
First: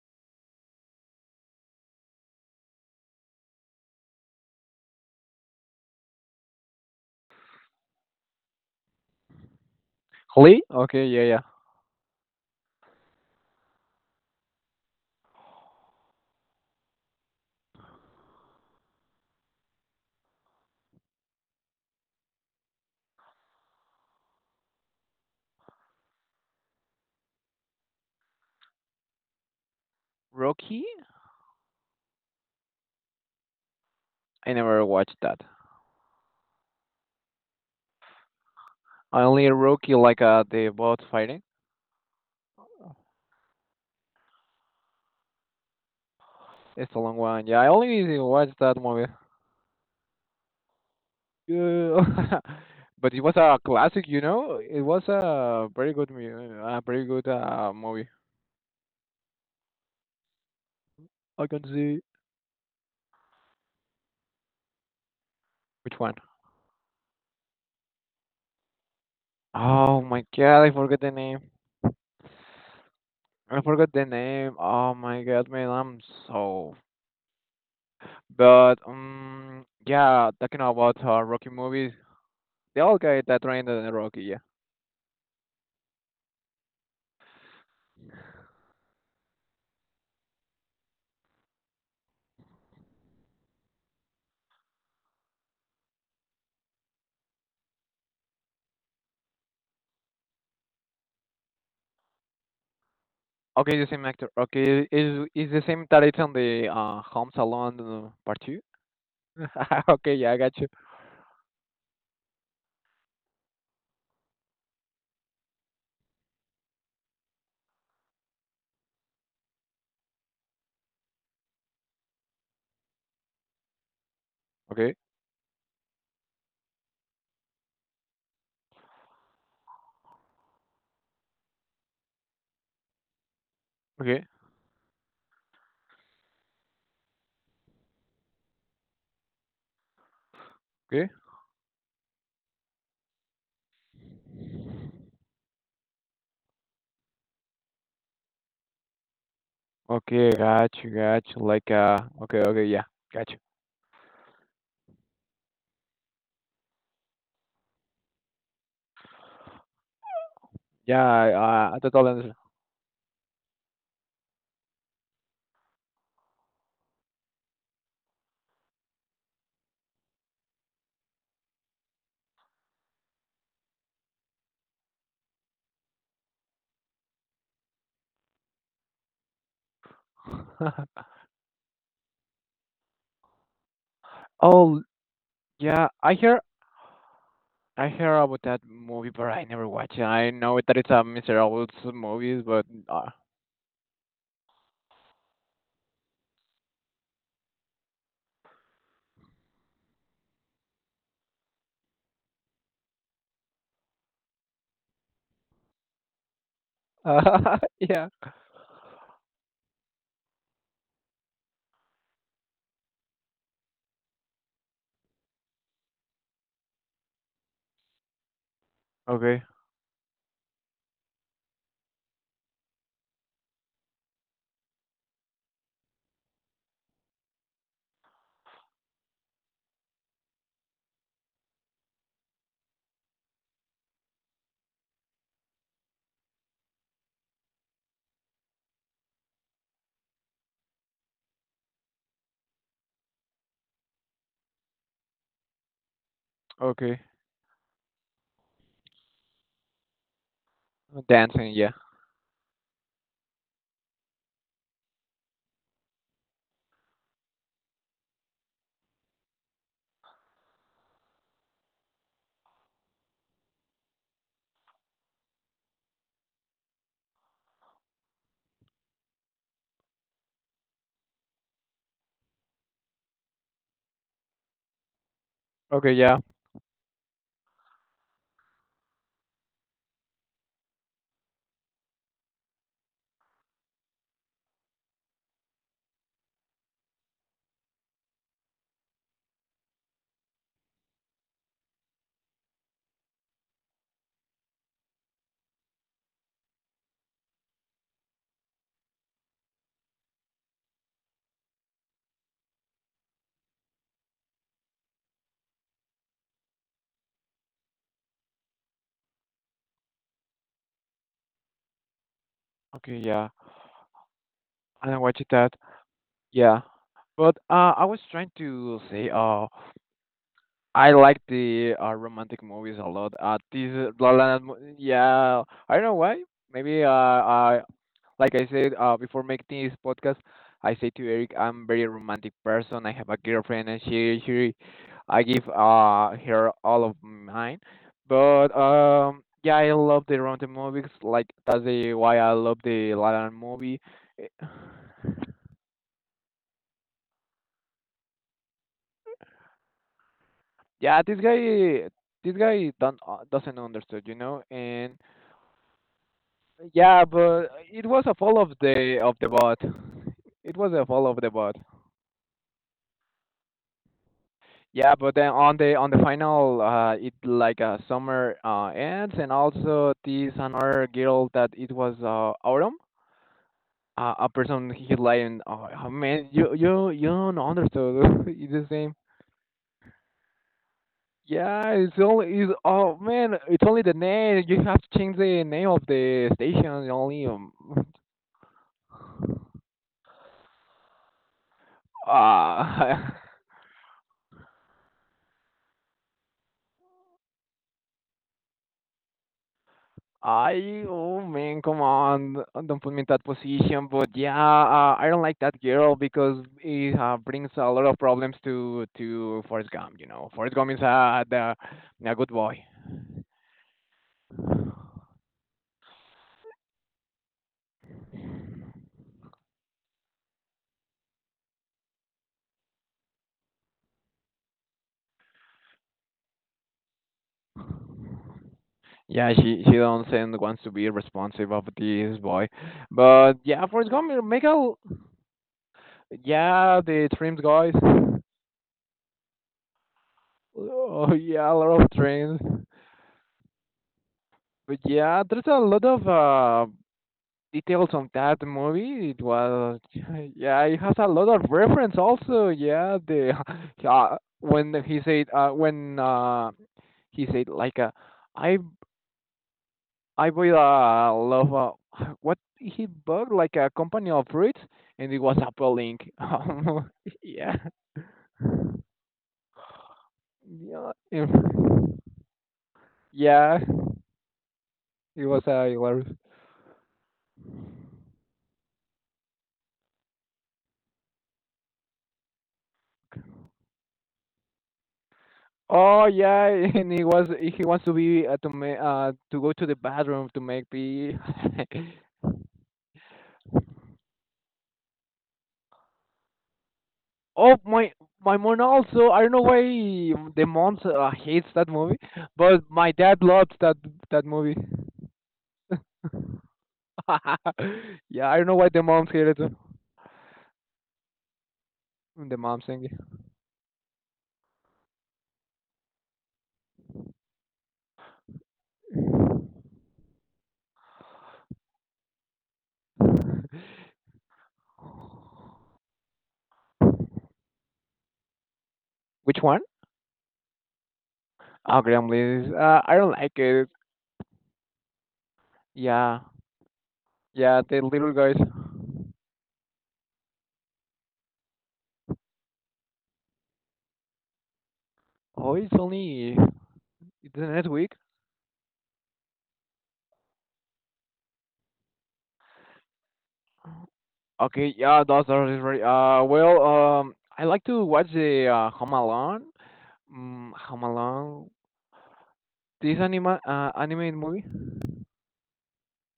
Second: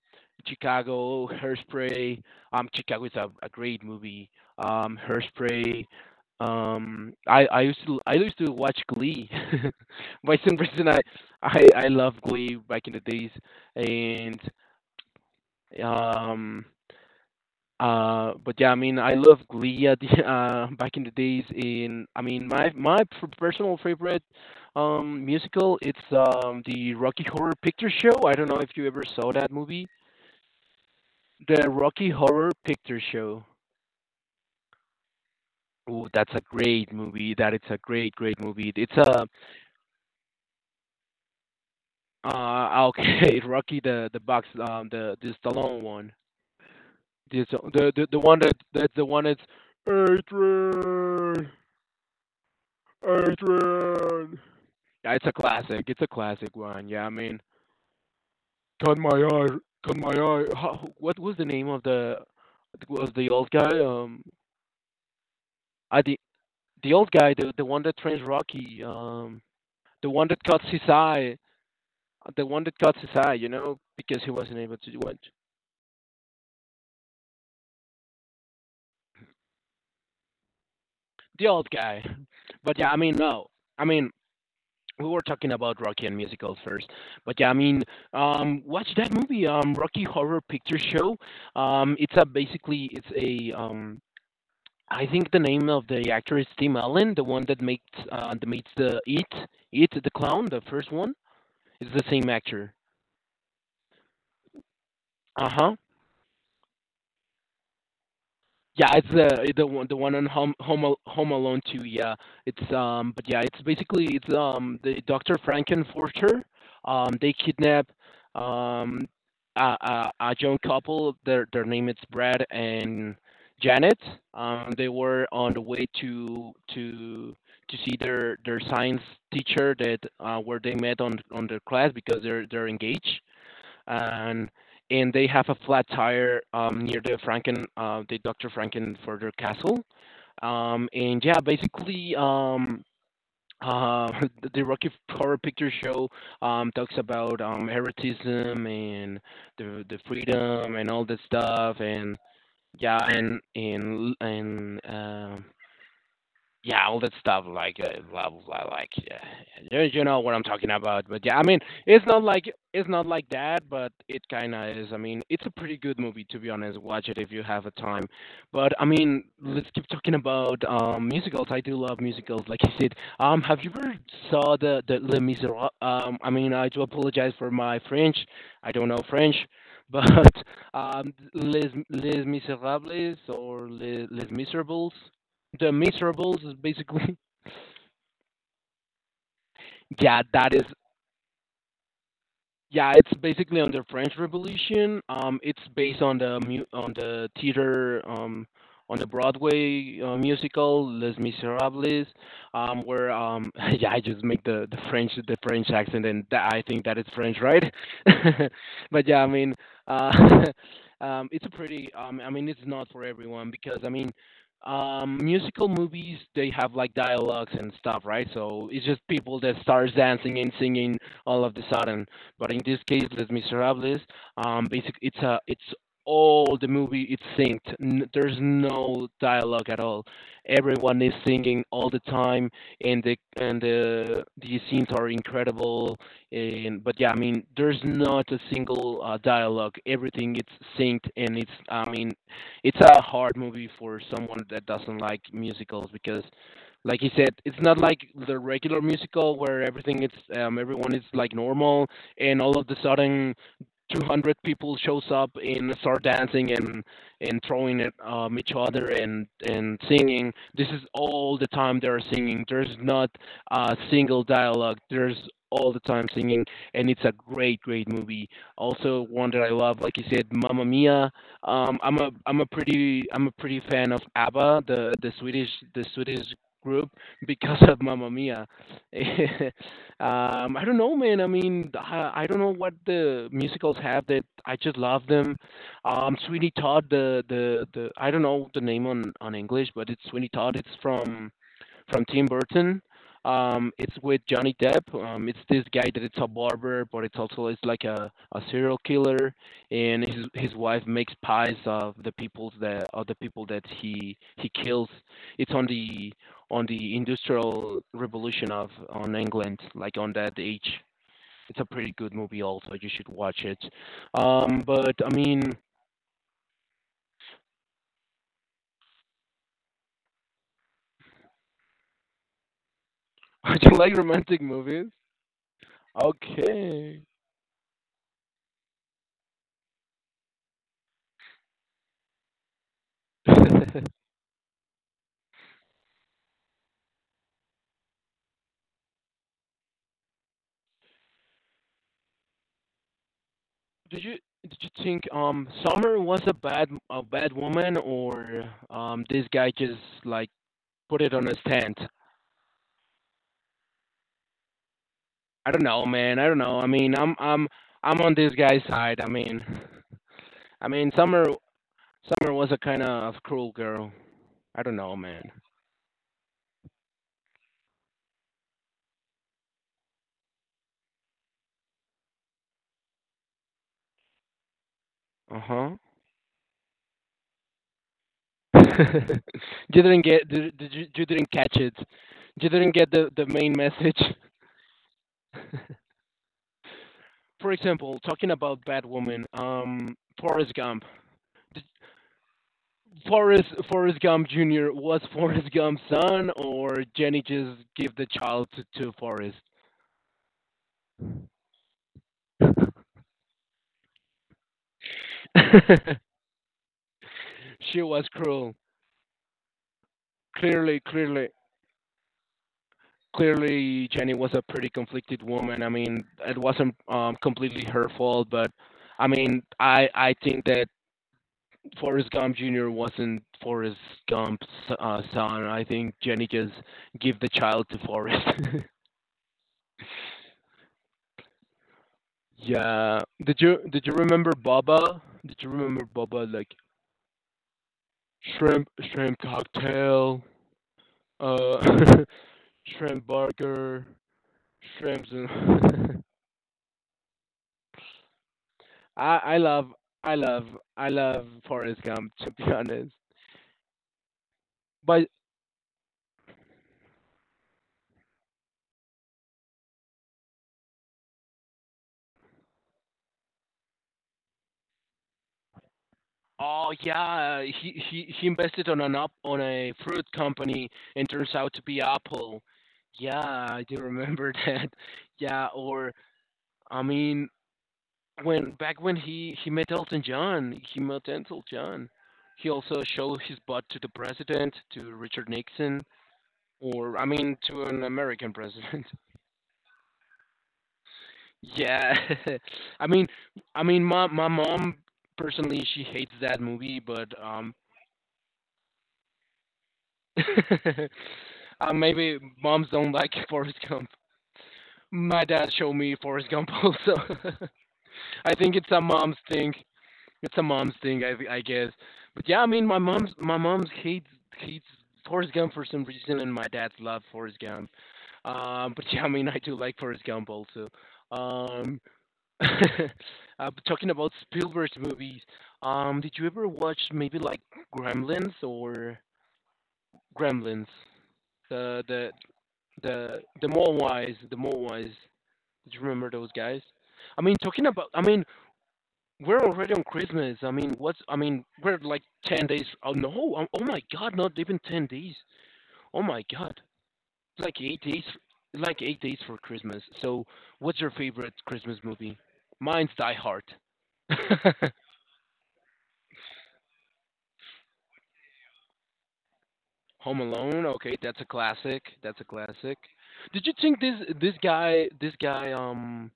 S2: Chicago, Hairspray. Chicago is a great movie. Hairspray. I used to watch Glee. For some
S1: Glee.
S2: reason, I
S1: Okay, yeah, yeah.
S2: I I love Glee back in the days, and um but yeah, I mean I love Glee at the, back in the days. In I mean my personal favorite musical it's the Rocky Horror Picture Show. I don't know if you ever saw that movie,
S1: Rocky.
S2: the Rocky Horror Picture Show.
S1: I never watched that.
S2: Ooh, that's a great movie. That it's a great great movie. It's
S1: I
S2: a
S1: only Rocky like the bots fighting.
S2: okay. Rocky the box, the Stallone one.
S1: It's a long one. Yeah, I only
S2: The one that
S1: watched that
S2: that's the
S1: movie.
S2: one that's Adrian,
S1: Yeah. But it was a classic, you
S2: Adrian.
S1: know. It was
S2: Yeah, it's a
S1: a
S2: classic.
S1: very
S2: It's a
S1: good,
S2: classic
S1: a
S2: one.
S1: very
S2: Yeah, I
S1: good
S2: mean,
S1: movie.
S2: cut my eye, cut my eye. What was the
S1: I can
S2: name of
S1: see
S2: the was the old guy?
S1: which
S2: I
S1: one.
S2: the old guy, the one that trains Rocky.
S1: Oh
S2: The
S1: my
S2: one that
S1: god,
S2: cuts
S1: I
S2: his
S1: forgot the
S2: eye,
S1: name.
S2: the one that cuts his eye. You
S1: I
S2: know,
S1: forgot the
S2: because he
S1: name.
S2: wasn't able to
S1: Oh
S2: do it.
S1: my god, man, I'm so. But yeah, talking about
S2: The
S1: Rocky
S2: old
S1: movies,
S2: guy. But
S1: the
S2: yeah, I
S1: old
S2: mean,
S1: guy that
S2: no.
S1: trained
S2: I
S1: in
S2: mean,
S1: Rocky, yeah.
S2: we were talking about Rocky and musicals first, but yeah, I mean, watch that movie, Rocky Horror Picture Show. It's a basically it's a I think the name of the actor is Tim Allen, the one that makes the It the clown, the first one. It's the same actor.
S1: Okay, the same actor. Okay,
S2: Uh
S1: is the
S2: huh.
S1: same that it's on the Home Salon Part Two?
S2: Yeah, it's the one the
S1: Okay,
S2: one on
S1: yeah, I got you.
S2: Home Alone Two. Yeah, it's but yeah, it's basically it's the Doctor Frankenfurter. They kidnap um a young couple. Their name is Brad and Janet. They
S1: Okay,
S2: were on the way to see their science teacher that where they met on their class because they're engaged
S1: okay,
S2: and they have a flat tire near the Dr. Franken further castle.
S1: okay,
S2: And yeah, basically, uh, the Rocky Horror Picture Show talks about eroticism and the
S1: okay, got
S2: freedom and
S1: you,
S2: all that
S1: got you. Like
S2: stuff,
S1: okay, okay, yeah, got you.
S2: and yeah, all that stuff, like blah blah, blah like yeah, you know what I'm talking
S1: Yeah,
S2: about. But yeah, I mean,
S1: I totally
S2: it's not like that, but it kind of is. I mean, it's a pretty good movie to be honest. Watch it if you have a time. But I mean, let's keep talking about musicals. I do love musicals, like I said. Have you ever saw the Les Miserables? I mean, I do apologize for my French. I don't know French, but
S1: understand.
S2: Les Miserables or Les
S1: Oh
S2: Miserables. The
S1: yeah,
S2: Miserables is basically
S1: I heard about that movie, but I never watched it.
S2: yeah,
S1: I
S2: that
S1: know
S2: is.
S1: that it's a miserable movie, but
S2: Yeah, it's basically on the French Revolution. It's based on on the theater on the Broadway musical Les Miserables, where yeah, I just make the French accent, and that, I think that it's French, right?
S1: yeah.
S2: But yeah, I mean, uh, it's a pretty. I mean, it's not for everyone because I mean, musical movies they have like dialogues and stuff, right? So it's just
S1: Okay,
S2: people that starts dancing and singing all of the sudden. But in this case, Les Miserables, basically, it's all the movie it's synced. There's no dialogue at all. Everyone is singing all the time, and the and the scenes are incredible. And but yeah, I mean, there's not a single dialogue. Everything it's synced, and it's I mean, it's a hard movie for someone that doesn't like musicals because
S1: okay,
S2: like you said, it's not like the regular musical where everything it's everyone is like
S1: dancing, yeah,
S2: normal and all of a sudden 200 people shows up and start dancing and throwing at each other and singing. This is all the time they're singing. There's not a single dialogue. There's all the time singing, and it's a great great movie. Also one that I love like you said, Mamma Mia. I'm a pretty I'm a pretty fan of ABBA, the Swedish the
S1: okay, yeah,
S2: Swedish group because of Mamma Mia. I don't know, man. I mean, I don't know what the musicals have that I just love them. Sweeney Todd, the I don't know the name on English, but it's Sweeney Todd. It's from Tim Burton. It's with Johnny Depp. It's this guy that it's a barber, but it's also it's like a serial killer, and his wife makes pies of the peoples that of the people that he kills. It's on the industrial revolution of on England, like on that age. It's a pretty good movie, also. You
S1: okay,
S2: should
S1: yeah.
S2: watch it.
S1: I
S2: But
S1: don't
S2: I
S1: watch it
S2: mean,
S1: that,
S2: do
S1: yeah. But I was trying to say, I like the romantic movies a lot. This
S2: you like
S1: La La
S2: romantic
S1: Land,
S2: movies?
S1: yeah, I don't know why. Maybe
S2: Okay.
S1: I like I said before making this podcast, I say to Eric, I'm very romantic person. I have a girlfriend, and she I give her all of mine. But yeah, I love the romantic movies. Like that's the why I love the La La Land movie.
S2: Did you
S1: Eh,
S2: did you think Summer was a bad woman or this guy just like
S1: Yeah,
S2: put it on a stand?
S1: this guy don't doesn't understand, you know. And
S2: I don't know, man. I don't know. I mean,
S1: yeah, but it
S2: I'm
S1: was a
S2: on this
S1: fall
S2: guy's side. I
S1: of the
S2: mean,
S1: bot. It
S2: I
S1: was a
S2: mean
S1: fall of the bot.
S2: Summer was a kind of cruel girl. I don't
S1: Yeah,
S2: know,
S1: but
S2: man.
S1: then on the final, it like summer ends, and also this another girl that it was autumn. A person he lying.
S2: Uh
S1: Oh,
S2: huh.
S1: oh, man, you don't understand. It's the same.
S2: You didn't get did you you didn't catch
S1: Yeah,
S2: it.
S1: it's only
S2: You
S1: it's
S2: didn't get
S1: oh
S2: the
S1: man,
S2: main
S1: it's only the
S2: message.
S1: name. You have to change the name of the station. Only
S2: For example, talking about bad woman, Forrest Gump.
S1: ah.
S2: Forrest Forrest Gump Jr. was Forrest Gump's son, or Jenny just gave the child to Forrest.
S1: I oh man, come on, don't put me in that position. But yeah, I don't like that girl because it brings a
S2: She
S1: lot of
S2: was
S1: problems
S2: cruel.
S1: to Forrest Gump. You know, Forrest Gump is
S2: Clearly,
S1: a
S2: clearly,
S1: the, a good boy.
S2: clearly, Jenny was a pretty conflicted woman. I mean, it wasn't completely her fault, but I mean, I think that Forrest Gump Jr. wasn't Forrest Gump's son. I think Jenny just gave the child to Forrest.
S1: Yeah, she don't send wants to be responsive of this boy,
S2: Yeah.
S1: but yeah,
S2: Did
S1: Forrest
S2: you
S1: Gump
S2: remember
S1: make a
S2: Baba? Did you remember Baba like
S1: yeah the trims guys.
S2: shrimp shrimp cocktail,
S1: Oh yeah, a lot of
S2: uh,
S1: trims.
S2: shrimp burger,
S1: But
S2: shrimps
S1: yeah, there's a lot
S2: and
S1: of details on that movie. It
S2: I love
S1: was,
S2: I love
S1: yeah, it
S2: I
S1: has a
S2: love
S1: lot of
S2: Forrest
S1: reference
S2: Gump to be
S1: also.
S2: honest.
S1: Yeah, the uh, when he
S2: But
S1: said uh, when uh, he said like I I will love what he bought like a company of fruits, and it was Apple Inc.
S2: oh yeah,
S1: Yeah,
S2: he invested on an up on a fruit company
S1: yeah,
S2: and turns out to be Apple. Yeah,
S1: yeah,
S2: I do remember that.
S1: it was
S2: Yeah, or
S1: hilarious.
S2: I mean when back when he met Elton John, he met Elton John. He also showed his butt to the president, to Richard Nixon,
S1: Oh yeah, and
S2: or
S1: he
S2: I
S1: was
S2: mean to
S1: he wants
S2: an
S1: to be
S2: American president.
S1: to go to the bathroom to make pee.
S2: Yeah, I mean, I mean, my mom personally she hates that movie, but
S1: Oh, my mom also. I don't know why the mom
S2: uh,
S1: hates that movie,
S2: maybe
S1: but
S2: moms
S1: my
S2: don't like
S1: dad loves
S2: Forrest Gump.
S1: that movie.
S2: My dad showed me Forrest Gump also.
S1: Yeah,
S2: I
S1: I don't know
S2: think
S1: why
S2: it's a
S1: the moms
S2: mom's
S1: hate it.
S2: thing. It's a mom's thing, I guess. But
S1: The
S2: yeah, I
S1: mom
S2: mean,
S1: thing.
S2: my mom's hates hates Forrest Gump for some reason, and my dad's love Forrest Gump. But yeah, I mean, I do like Forrest Gump also. Um, uh, but talking about Spielberg's movies, did you ever watch maybe like Gremlins or
S1: Which one?
S2: Gremlins?
S1: Oh,
S2: The
S1: Graham
S2: the
S1: Ladies. I don't
S2: the
S1: like
S2: the
S1: it.
S2: Mogwais, the Mogwais. Did you remember
S1: Yeah,
S2: those guys? I mean,
S1: yeah,
S2: talking
S1: the
S2: about, I
S1: little
S2: mean,
S1: guys.
S2: we're already on Christmas. I mean, we're like 10 days. Oh no. Oh my god, not even 10 days.
S1: Oh, it's
S2: Oh my
S1: only
S2: god.
S1: it's
S2: It's
S1: the
S2: like
S1: next
S2: 8
S1: week.
S2: days, like 8 days for Christmas. So, what's your favorite Christmas movie? Mine's Die Hard.
S1: Okay, yeah, that's already right. Well, I like to watch the Home Alone.
S2: Home
S1: Mm,
S2: Alone.
S1: Home
S2: Okay, that's a
S1: Alone.
S2: classic. That's a classic.
S1: This
S2: Did you think this
S1: animated
S2: this
S1: movie.
S2: guy this guy um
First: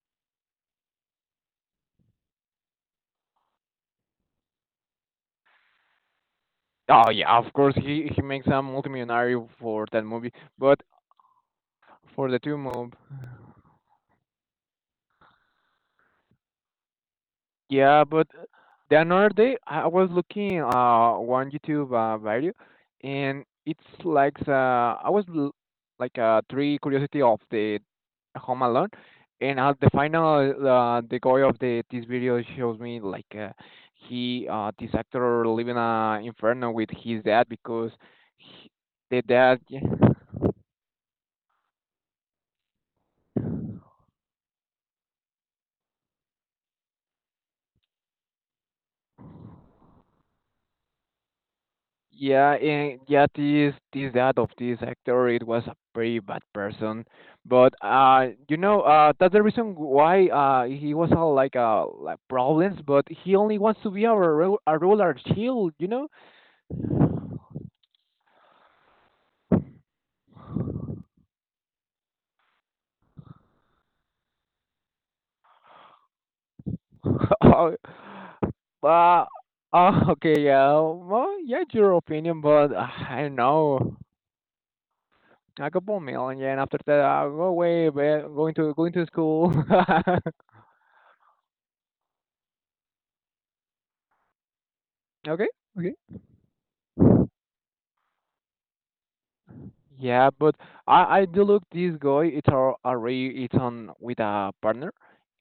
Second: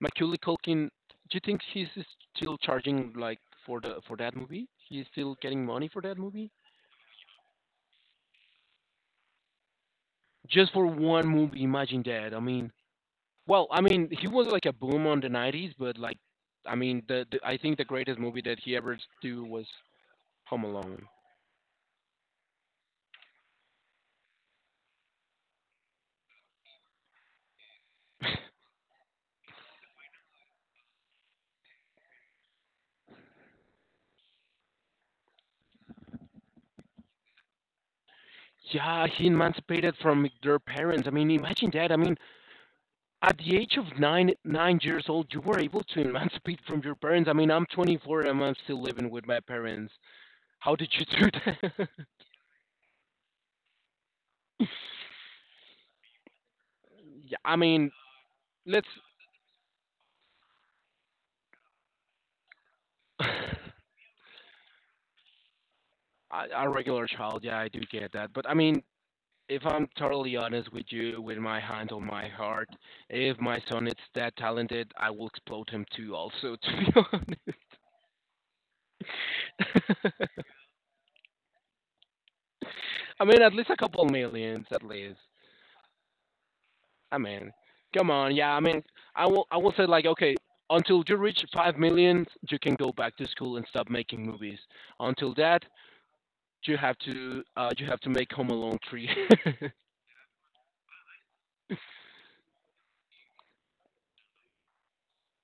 S2: Macaulay Culkin? Do you think he's still charging, like, for that movie? He's still getting money for that movie?
S1: Oh yeah, of course he makes a multimillionaire for that movie,
S2: Just
S1: but
S2: for one movie, imagine
S1: for
S2: that.
S1: the
S2: I
S1: two
S2: mean,
S1: mob.
S2: well, I mean, he was like a boom on the '90s, but like, I mean, the I think the
S1: Yeah,
S2: greatest
S1: but
S2: movie that he ever
S1: the another
S2: do
S1: day
S2: was
S1: I was looking
S2: Home Alone.
S1: one YouTube video, and it's like like three curiosity of the Home Alone, and at the final the guy of the this video shows me like he this actor living a inferno with his dad because he,
S2: Yeah,
S1: the
S2: he
S1: dad yeah.
S2: emancipated from their parents. I mean, imagine that. I mean, at the age of 9 years old, you were able to emancipate from your parents. I mean, I'm 24 and I'm still living with my parents. How did you do that?
S1: Yeah, and yeah, this dad of this actor, it was a pretty bad person,
S2: Yeah, I
S1: but
S2: mean,
S1: you know,
S2: let's.
S1: that's the reason why he was all like problems, but
S2: A
S1: he only wants to be a roller chill, you know.
S2: regular child, yeah, I do get that. But I mean, if I'm totally honest with you, with my hand on my heart, if my son is that talented, I will explode him too. Also, to be
S1: Uh,
S2: honest,
S1: okay, yeah, well, yeah, it's your opinion, but I
S2: I
S1: don't
S2: mean, at least a
S1: know.
S2: couple millions, at least.
S1: A couple million, yeah, and after that,
S2: I
S1: I'll go
S2: mean,
S1: away,
S2: come
S1: but
S2: on, yeah. I mean,
S1: going to school.
S2: I will say like, okay, until you reach 5 million, you can go back to school and stop making movies. Until
S1: Okay,
S2: that,
S1: okay.
S2: you have to make Home Alone three.
S1: Yeah, but I do look this guy. It's a array. It's on with a partner,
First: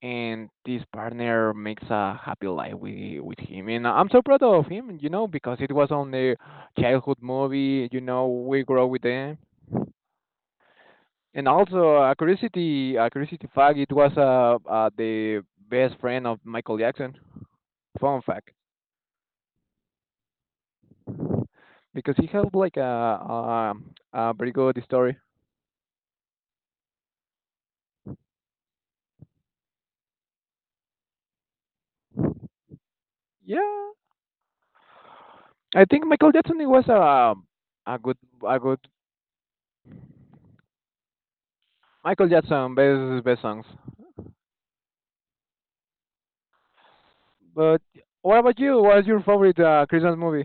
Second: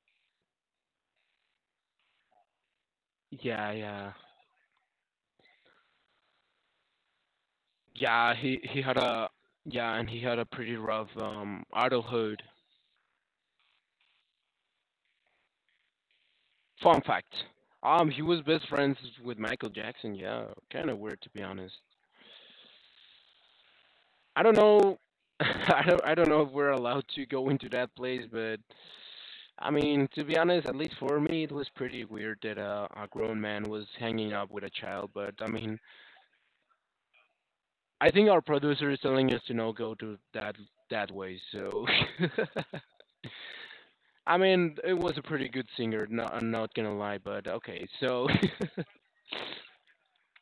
S1: and this partner makes a happy life with him.
S2: Yeah,
S1: And I'm
S2: yeah,
S1: so proud of him, you know, because it was on the childhood movie. You know,
S2: yeah.
S1: we
S2: He
S1: grow
S2: had
S1: with
S2: a
S1: them.
S2: Yeah, and he had a pretty rough
S1: And also
S2: adulthood.
S1: a curiosity fact. It was the best friend of Michael
S2: Fun
S1: Jackson.
S2: fact.
S1: Fun
S2: He was
S1: fact,
S2: best friends with Michael Jackson. Yeah, kind of weird to be honest.
S1: because he had like a
S2: I
S1: very
S2: don't
S1: good
S2: know.
S1: story.
S2: I don't know if we're allowed to go into that place, but I mean, to be honest, at least for me, it was pretty weird that a grown man was
S1: Yeah.
S2: hanging up with a child. But I mean,
S1: I think Michael Jackson it was a a
S2: I
S1: good
S2: think our
S1: a good
S2: producer is telling us to not go to that way. So,
S1: Michael Jackson best best songs.
S2: I mean, it was a pretty good singer. Not, I'm not gonna lie, but
S1: But
S2: okay. So.
S1: what about you? What's your favorite Christmas movie?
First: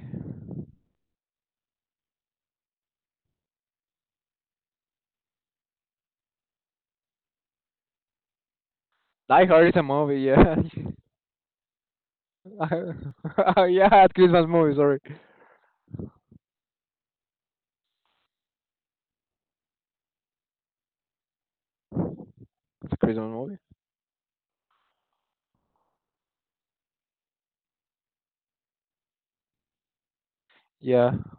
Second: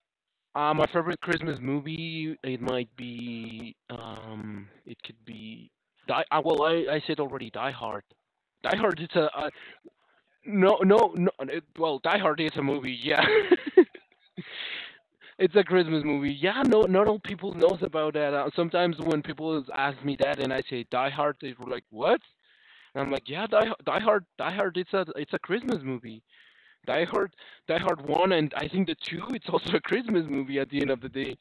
S2: My favorite Christmas movie, it might be, it could be Die. Well, I said already Die Hard. Die Hard It's a
S1: Die Hard is a movie, yeah.
S2: No, no, no. It, well, Die Hard is a movie. Yeah,
S1: Yeah, Christmas movie. Sorry,
S2: it's a Christmas movie. Yeah, no, not all people knows about that. Sometimes when people ask me that and I say Die Hard, they were like, "What?"
S1: it's a
S2: And I'm like,
S1: Christmas
S2: "Yeah,
S1: movie.
S2: Die Hard, Die Hard. It's a Christmas movie. Die Hard, Die Hard One, and I think the two. It's also a Christmas movie at the end of the
S1: Yeah.
S2: day."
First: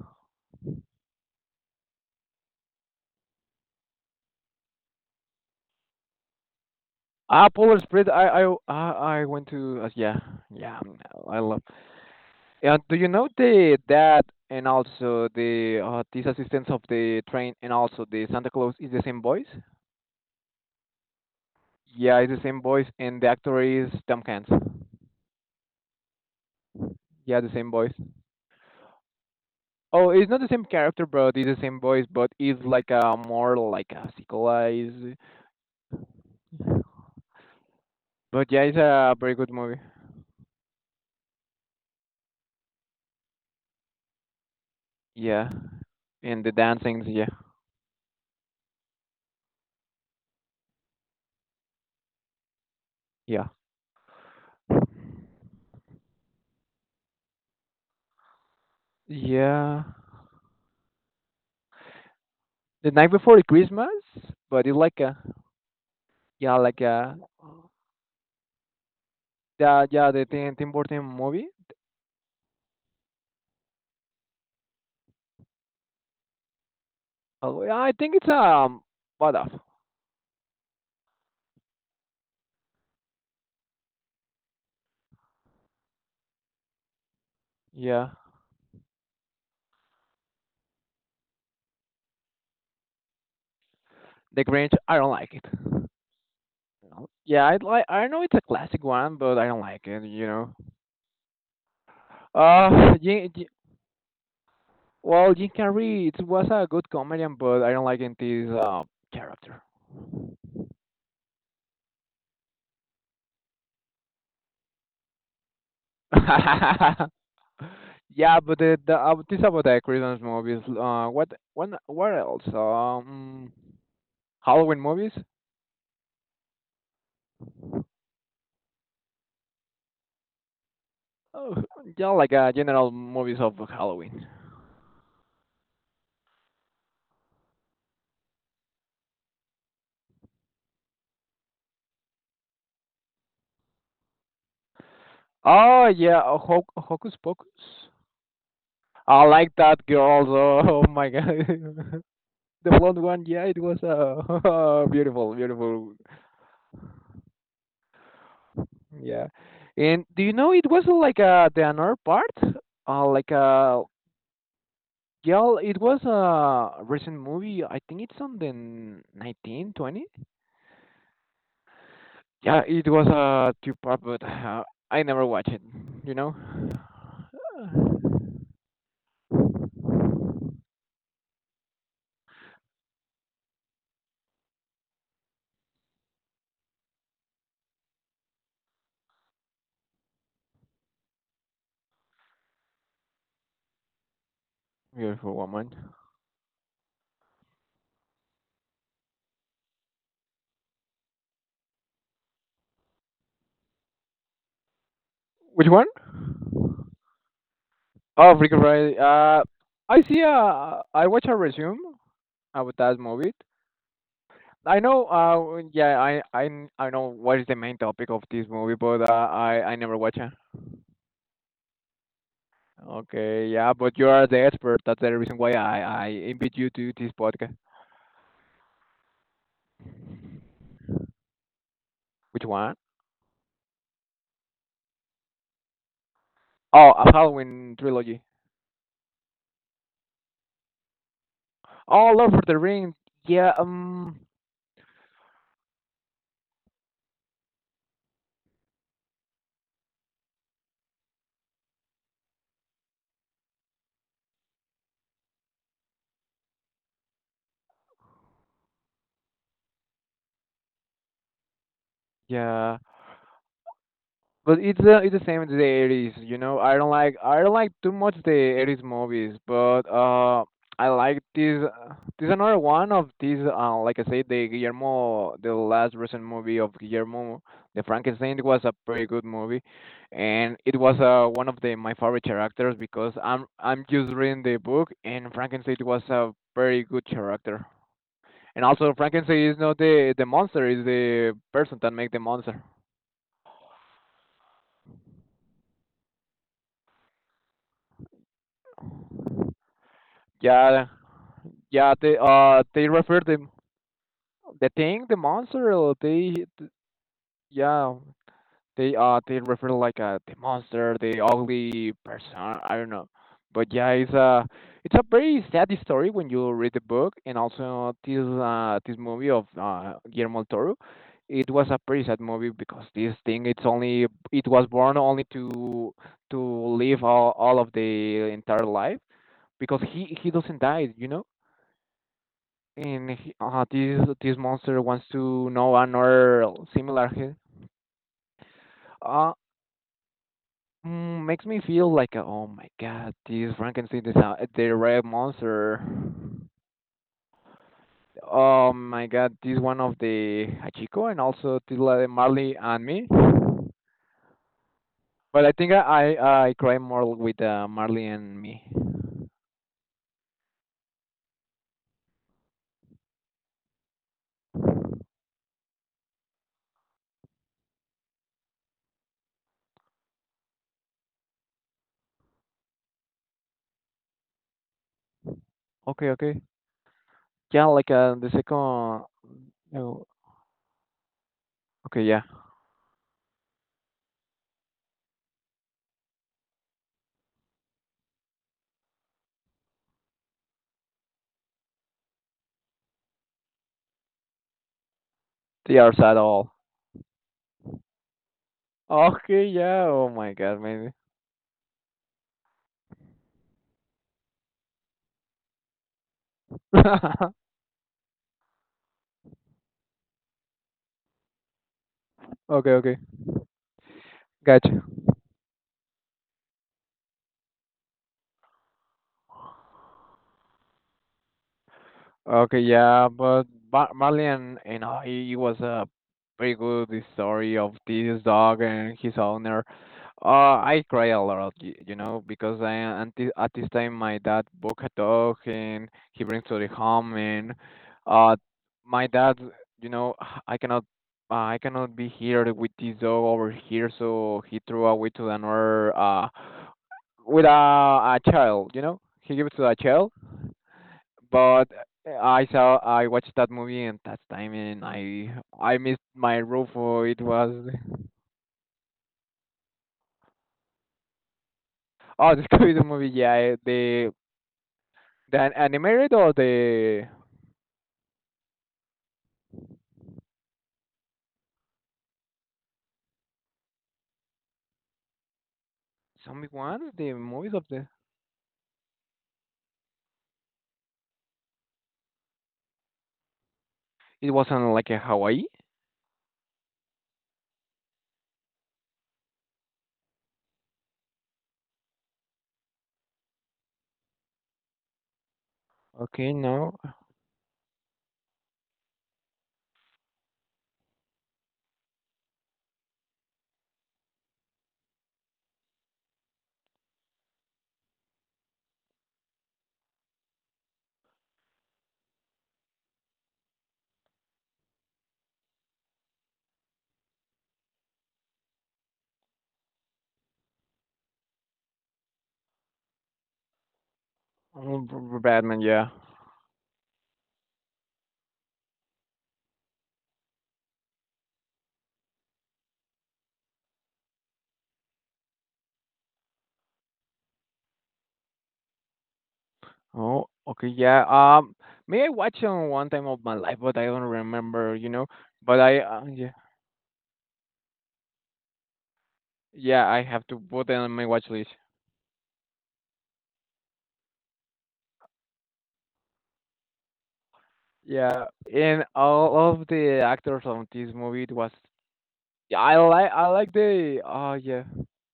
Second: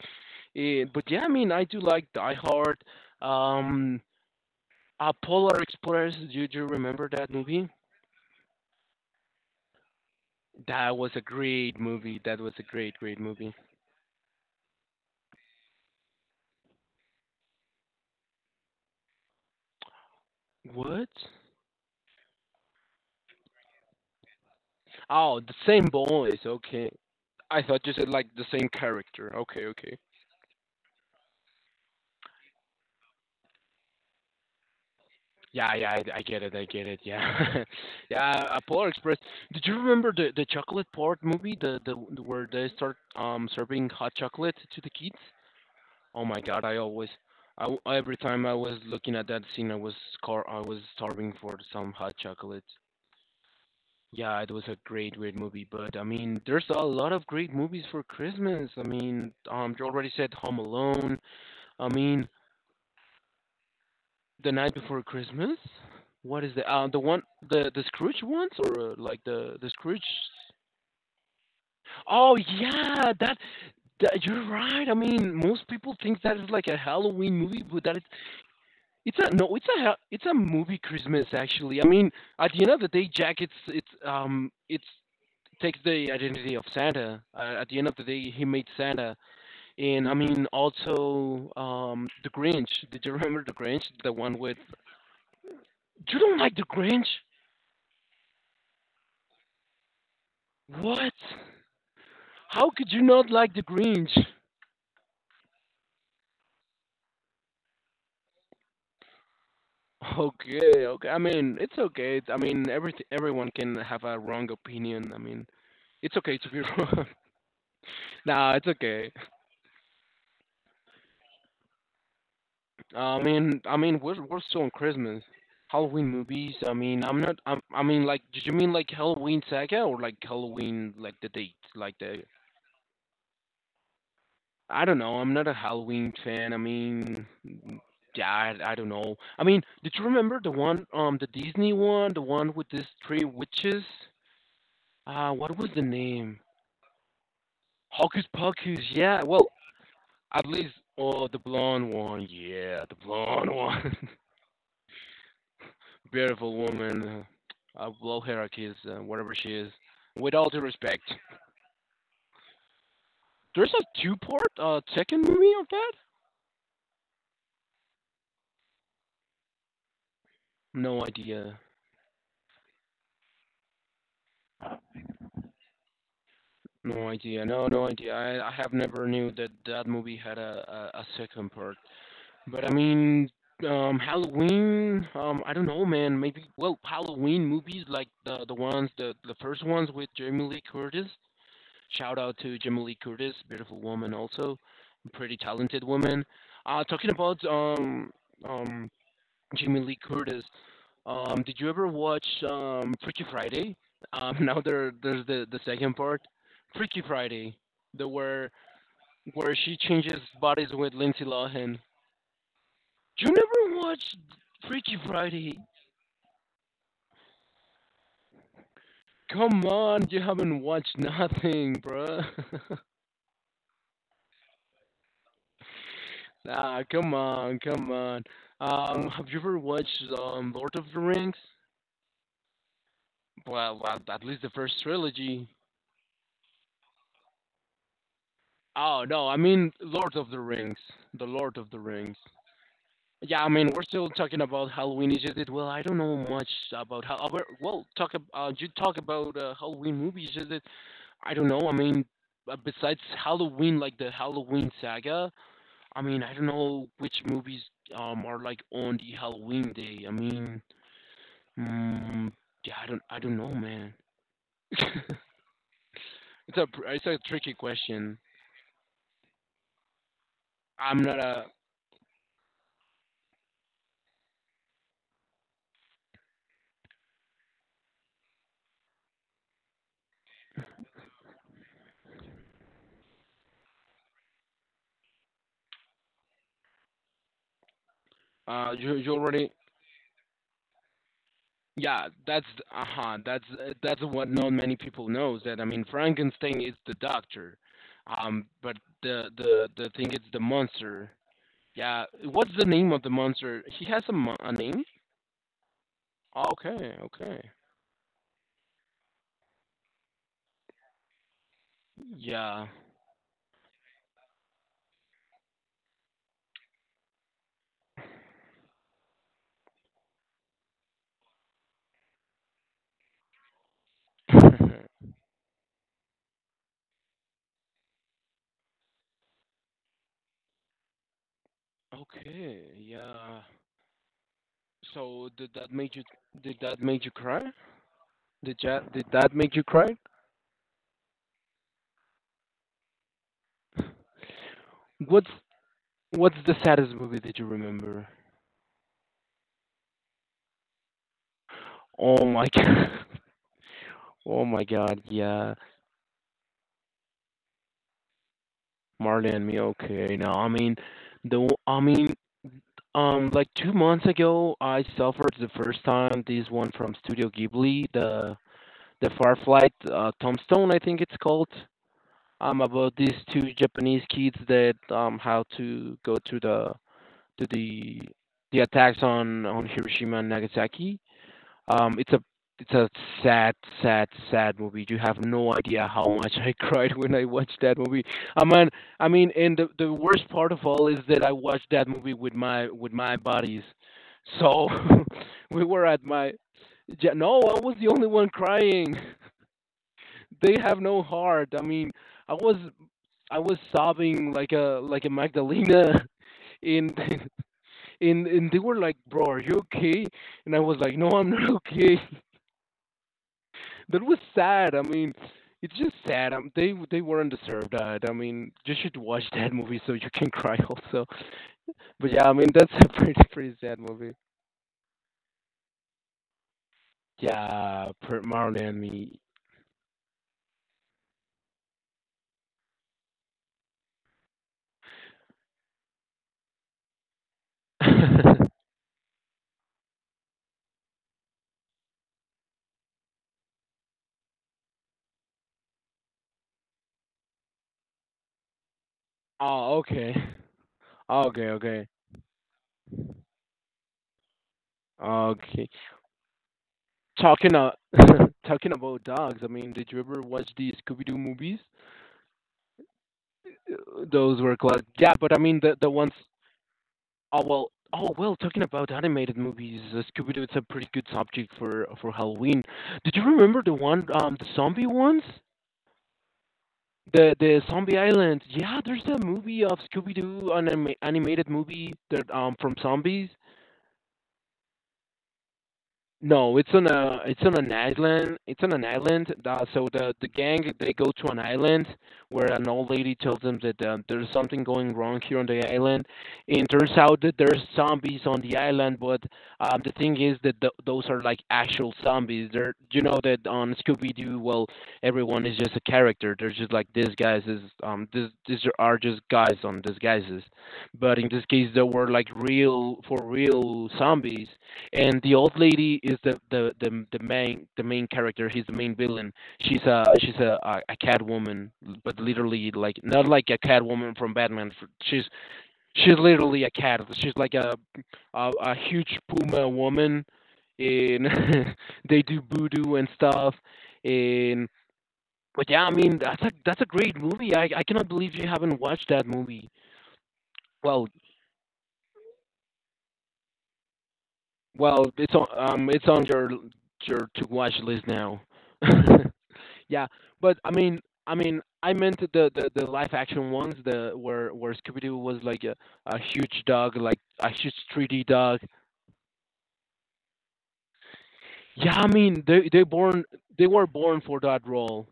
S2: Eh, but yeah, I mean, I do like Die Hard. Um, Polar Express. Do you remember that
S1: Ah,
S2: movie?
S1: Polar Express. I I went to yeah, yeah,
S2: That was a
S1: I love.
S2: great movie. That was a
S1: Yeah,
S2: great,
S1: do you
S2: great
S1: know
S2: movie.
S1: the that, and also the this assistance of the train and also the Santa Claus is the same voice?
S2: What?
S1: Yeah, it's the same voice, and the actor is Tom Hanks.
S2: Oh, the same voice. Okay.
S1: Yeah, the
S2: I
S1: same
S2: thought
S1: voice.
S2: you said like the same character. Okay, okay.
S1: Oh, it's not the same character, but it's the same voice, but it's like a more like a sequelized.
S2: Yeah, yeah, I get it. I get it. Yeah, yeah.
S1: But
S2: Uh,
S1: yeah, it's
S2: Polar
S1: a
S2: Express.
S1: very good
S2: Did
S1: movie.
S2: you remember the chocolate part movie? The Where they start serving hot chocolate to the kids?
S1: Yeah,
S2: Oh my
S1: and the
S2: God,
S1: dancing. Yeah,
S2: I w every time I was looking at that scene, I was starving for some hot chocolate.
S1: yeah,
S2: Yeah, it was a great, great movie. But I mean, there's a lot of great movies for Christmas. I mean,
S1: yeah.
S2: you already said Home Alone. I mean,
S1: The night before the Christmas,
S2: The
S1: but
S2: Night
S1: it's
S2: Before Christmas. What is
S1: like
S2: the
S1: a
S2: one the Scrooge ones, or like the
S1: yeah,
S2: Scrooge?
S1: yeah. The Tim Burton movie.
S2: Oh yeah, that you're right. I mean, most people think that is like a Halloween
S1: Oh,
S2: movie,
S1: yeah,
S2: but
S1: I
S2: that is
S1: think it's
S2: It's a
S1: what up?
S2: no, it's a movie Christmas actually. I mean, at the end of the day, Jack it's takes the identity of Santa. At the end of the
S1: Yeah,
S2: day, he made Santa, and I mean also the Grinch. Did you remember the Grinch? The one
S1: The
S2: with
S1: Grinch. I don't like it.
S2: you don't like the
S1: Oh,
S2: Grinch?
S1: yeah, I'd like. I know it's a classic one, but I don't like it. You know.
S2: What? How could you not
S1: Jim-
S2: like the Grinch?
S1: well, Jim Carrey it was a good comedian, but I don't like in this character.
S2: Okay, okay. I mean, it's okay. I mean, everyone can have a wrong opinion. I mean, it's okay to be wrong.
S1: Yeah,
S2: Nah,
S1: but
S2: it's
S1: the
S2: okay.
S1: this about the Christmas movies. What when what else?
S2: I mean, we're still on
S1: Halloween movies.
S2: Christmas. Halloween movies. I mean, I'm not. I'm, I mean, like, did you mean like Halloween Saga, or like Halloween, like the
S1: Oh,
S2: date, like
S1: yeah,
S2: the?
S1: like general movies of Halloween.
S2: I don't know. I'm not a Halloween fan. I mean, mm, yeah, I don't know. I mean, did you remember the one, the Disney one, the one with these three witches? What was the
S1: Oh yeah,
S2: name?
S1: Hocus Pocus.
S2: Hocus Pocus.
S1: I
S2: Yeah. Well,
S1: like that girl.
S2: at least,
S1: So, oh my god.
S2: oh, the blonde one.
S1: The
S2: Yeah, the
S1: blonde one. Yeah,
S2: blonde
S1: it was
S2: one.
S1: beautiful, beautiful.
S2: Beautiful woman of low hierarchies,
S1: Yeah.
S2: whatever she is.
S1: And do you
S2: With all
S1: know
S2: due
S1: it was
S2: respect,
S1: like the another part? Like
S2: there's a two-part second movie
S1: yeah,
S2: of
S1: it
S2: that.
S1: was a recent movie. I think it's on the 19, 20.
S2: No idea.
S1: Yeah, it was a two part, but I never watched it. You know.
S2: No idea. No, no idea. I have never knew that that movie had a second part. But I mean, Halloween. I don't know, man. Maybe well, Halloween movies like the ones the first ones with Jamie Lee Curtis. Shout out to Jamie Lee Curtis, beautiful woman, also
S1: Beautiful
S2: pretty
S1: woman.
S2: talented woman. Talking about um Jamie Lee Curtis, did you ever watch Freaky Friday? Now there's the
S1: Which one?
S2: second part, Freaky Friday, the
S1: Oh,
S2: where
S1: Freaky Friday.
S2: she
S1: I
S2: changes
S1: see.
S2: bodies with
S1: I watch
S2: Lindsay
S1: a resume
S2: Lohan.
S1: about that
S2: You
S1: movie.
S2: never watched
S1: I
S2: Freaky
S1: know.
S2: Friday?
S1: Yeah, I know what is the main topic of this movie, but
S2: Come
S1: I never
S2: on,
S1: watch
S2: you
S1: it.
S2: haven't watched nothing, bruh.
S1: Okay, yeah, but you are the expert. That's the reason why I invite you
S2: Ah,
S1: to this
S2: come
S1: podcast.
S2: on, come on. Have you ever watched Lord of the Rings?
S1: Which one?
S2: Well, at least the first trilogy.
S1: Oh, a Halloween trilogy.
S2: Oh no, I mean Lord of the Rings, the Lord of the
S1: Oh,
S2: Rings.
S1: Lord of the Rings.
S2: Yeah, I
S1: Yeah.
S2: mean we're still talking about Halloween. Is not it? Well, I don't know much about how. Well, you talk about Halloween movies. Is it? I don't know. I mean, besides Halloween, like the Halloween saga. I mean, I don't know which movies are like on the Halloween day. I mean. Mm, yeah,
S1: Yeah.
S2: I don't know, man.
S1: But
S2: it's
S1: it's the same as the 80s, you know.
S2: it's a
S1: I don't
S2: tricky
S1: like too much
S2: question.
S1: the 80s movies, but I
S2: I'm not
S1: like
S2: a,
S1: this another one of these like I said the Guillermo the last recent movie of Guillermo the Frankenstein was a pretty good movie, and it was one of the my favorite characters because I'm just reading the book, and Frankenstein was a very good character. And also
S2: you
S1: Frankenstein
S2: already,
S1: is not the monster, is the person that
S2: yeah,
S1: make the
S2: that's,
S1: monster.
S2: uh huh, that's what not many people knows that. I mean, Frankenstein is the doctor, but the thing is the
S1: Yeah,
S2: monster.
S1: yeah,
S2: Yeah, what's the
S1: they
S2: name of the
S1: refer
S2: monster? He has a
S1: the
S2: name.
S1: thing, the monster.
S2: Oh, okay, okay.
S1: Yeah, they refer like the monster, the ugly person.
S2: Yeah.
S1: I don't know, but yeah, it's a very sad story when you read the book, and also this this movie of Guillermo del Toro. It was a pretty sad movie, because this thing it's only it was born only to live all of the entire life, because he doesn't die, you know,
S2: Okay,
S1: and he,
S2: yeah.
S1: this monster wants
S2: So
S1: to
S2: did that
S1: know
S2: make you
S1: another
S2: did that make
S1: similar
S2: you
S1: hit.
S2: cry? Did
S1: Uh,
S2: that make you cry?
S1: makes me feel like oh my god, this Frankenstein is the red
S2: What's
S1: monster.
S2: what's the saddest movie that you remember?
S1: Oh my god, this one of the Hachiko and also Tila de
S2: Oh my
S1: Marley and
S2: god.
S1: me.
S2: Oh my god,
S1: But I
S2: yeah.
S1: think I cry more with Marley and me.
S2: Marley and me, okay. Now I mean like 2 months ago I suffered the first time this one from Studio Ghibli, the Firefly Tombstone I think it's called. Um, about these two Japanese kids that how to
S1: Okay,
S2: go
S1: okay.
S2: to
S1: Yeah, like the second.
S2: the attacks on
S1: Oh,
S2: Hiroshima and Nagasaki.
S1: okay,
S2: It's a
S1: yeah.
S2: it's a sad, sad, sad movie. You have no idea how much I cried when I watched that movie. I mean, I mean, and the worst part of all is that I watched that movie with my buddies. So we
S1: They
S2: were
S1: are
S2: at
S1: sad
S2: my
S1: all.
S2: ja- no, I was the only one crying.
S1: Okay, yeah. Oh my
S2: They
S1: god,
S2: have
S1: maybe.
S2: no heart. I mean, I was I was sobbing like a Magdalena. And, and they were like, "Bro, are you okay?" And I was like, "No, I'm not okay."
S1: Okay, okay.
S2: That was sad.
S1: Gotcha.
S2: I mean, it's just sad. They were not deserved that. I mean, you should watch that movie so you can cry also. But yeah, I mean
S1: Okay,
S2: that's a
S1: yeah,
S2: pretty
S1: but
S2: pretty sad movie.
S1: Marley and you know he, was a very good story of
S2: Yeah,
S1: this
S2: per
S1: dog
S2: Marley and
S1: and his
S2: me.
S1: owner. Uh, I cry a lot, you know, because I at at this time my dad bought a dog and he brings to the home. And uh my dad, you know, I cannot I cannot be here with this dog over here, so he threw away to another with a child, you know, he gave it to a
S2: Oh,
S1: child.
S2: okay. Okay,
S1: But
S2: okay.
S1: I watched that movie and that time, and I
S2: Okay.
S1: I missed my role for it was...
S2: Talking, talking about dogs. I mean, did you ever watch the Scooby Doo movies?
S1: oh, the Scooby Doo movie, yeah. The
S2: Those were classic. Yeah, but I mean the
S1: animated
S2: ones.
S1: or the...
S2: Oh, well, talking about animated movies, Scooby-Doo is a pretty good subject for Halloween. Did you remember the one, the zombie ones?
S1: zombie one, the movies of
S2: The
S1: the...
S2: Zombie Island. Yeah, there's a movie of Scooby-Doo, an animated movie that from zombies.
S1: it was on, like, a Hawaii.
S2: No, it's on a it's on an island. It's on an island. So the gang they go to an island where an old lady tells them that there's something going wrong here on the island,
S1: Okay,
S2: and
S1: no.
S2: turns out that there's zombies on the island. But the thing is that those are like actual zombies. They're, you know that on Scooby Doo, well, everyone is just a character. They're just like these guys is this these are just guys on disguises, but in this case there were like real for real zombies, and the old lady is the main character. She's the main villain. She's a cat woman, but literally like, not like a cat woman from Batman.
S1: Oh,
S2: she's
S1: Batman, yeah.
S2: she's literally a cat. She's like a huge puma woman and they do voodoo and stuff, and but yeah, I mean, that's a great movie. I cannot believe you haven't watched that movie.
S1: Oh, okay, yeah.
S2: well
S1: May I watch on one time of my life, but I don't remember, you know.
S2: well it's on
S1: But I,
S2: um it's on
S1: yeah.
S2: your to watch list now.
S1: Yeah, I
S2: Yeah,
S1: have to
S2: but
S1: put
S2: I
S1: it on
S2: mean,
S1: my watch
S2: I
S1: list.
S2: mean, I meant the live action ones, the where Scooby Doo was like a huge dog, like a huge
S1: Yeah,
S2: 3D dog.
S1: and all of the actors on this movie, it was...
S2: Yeah, I mean,
S1: yeah,
S2: they they born
S1: I like
S2: they were
S1: the...
S2: born
S1: oh,
S2: for
S1: yeah,
S2: that role.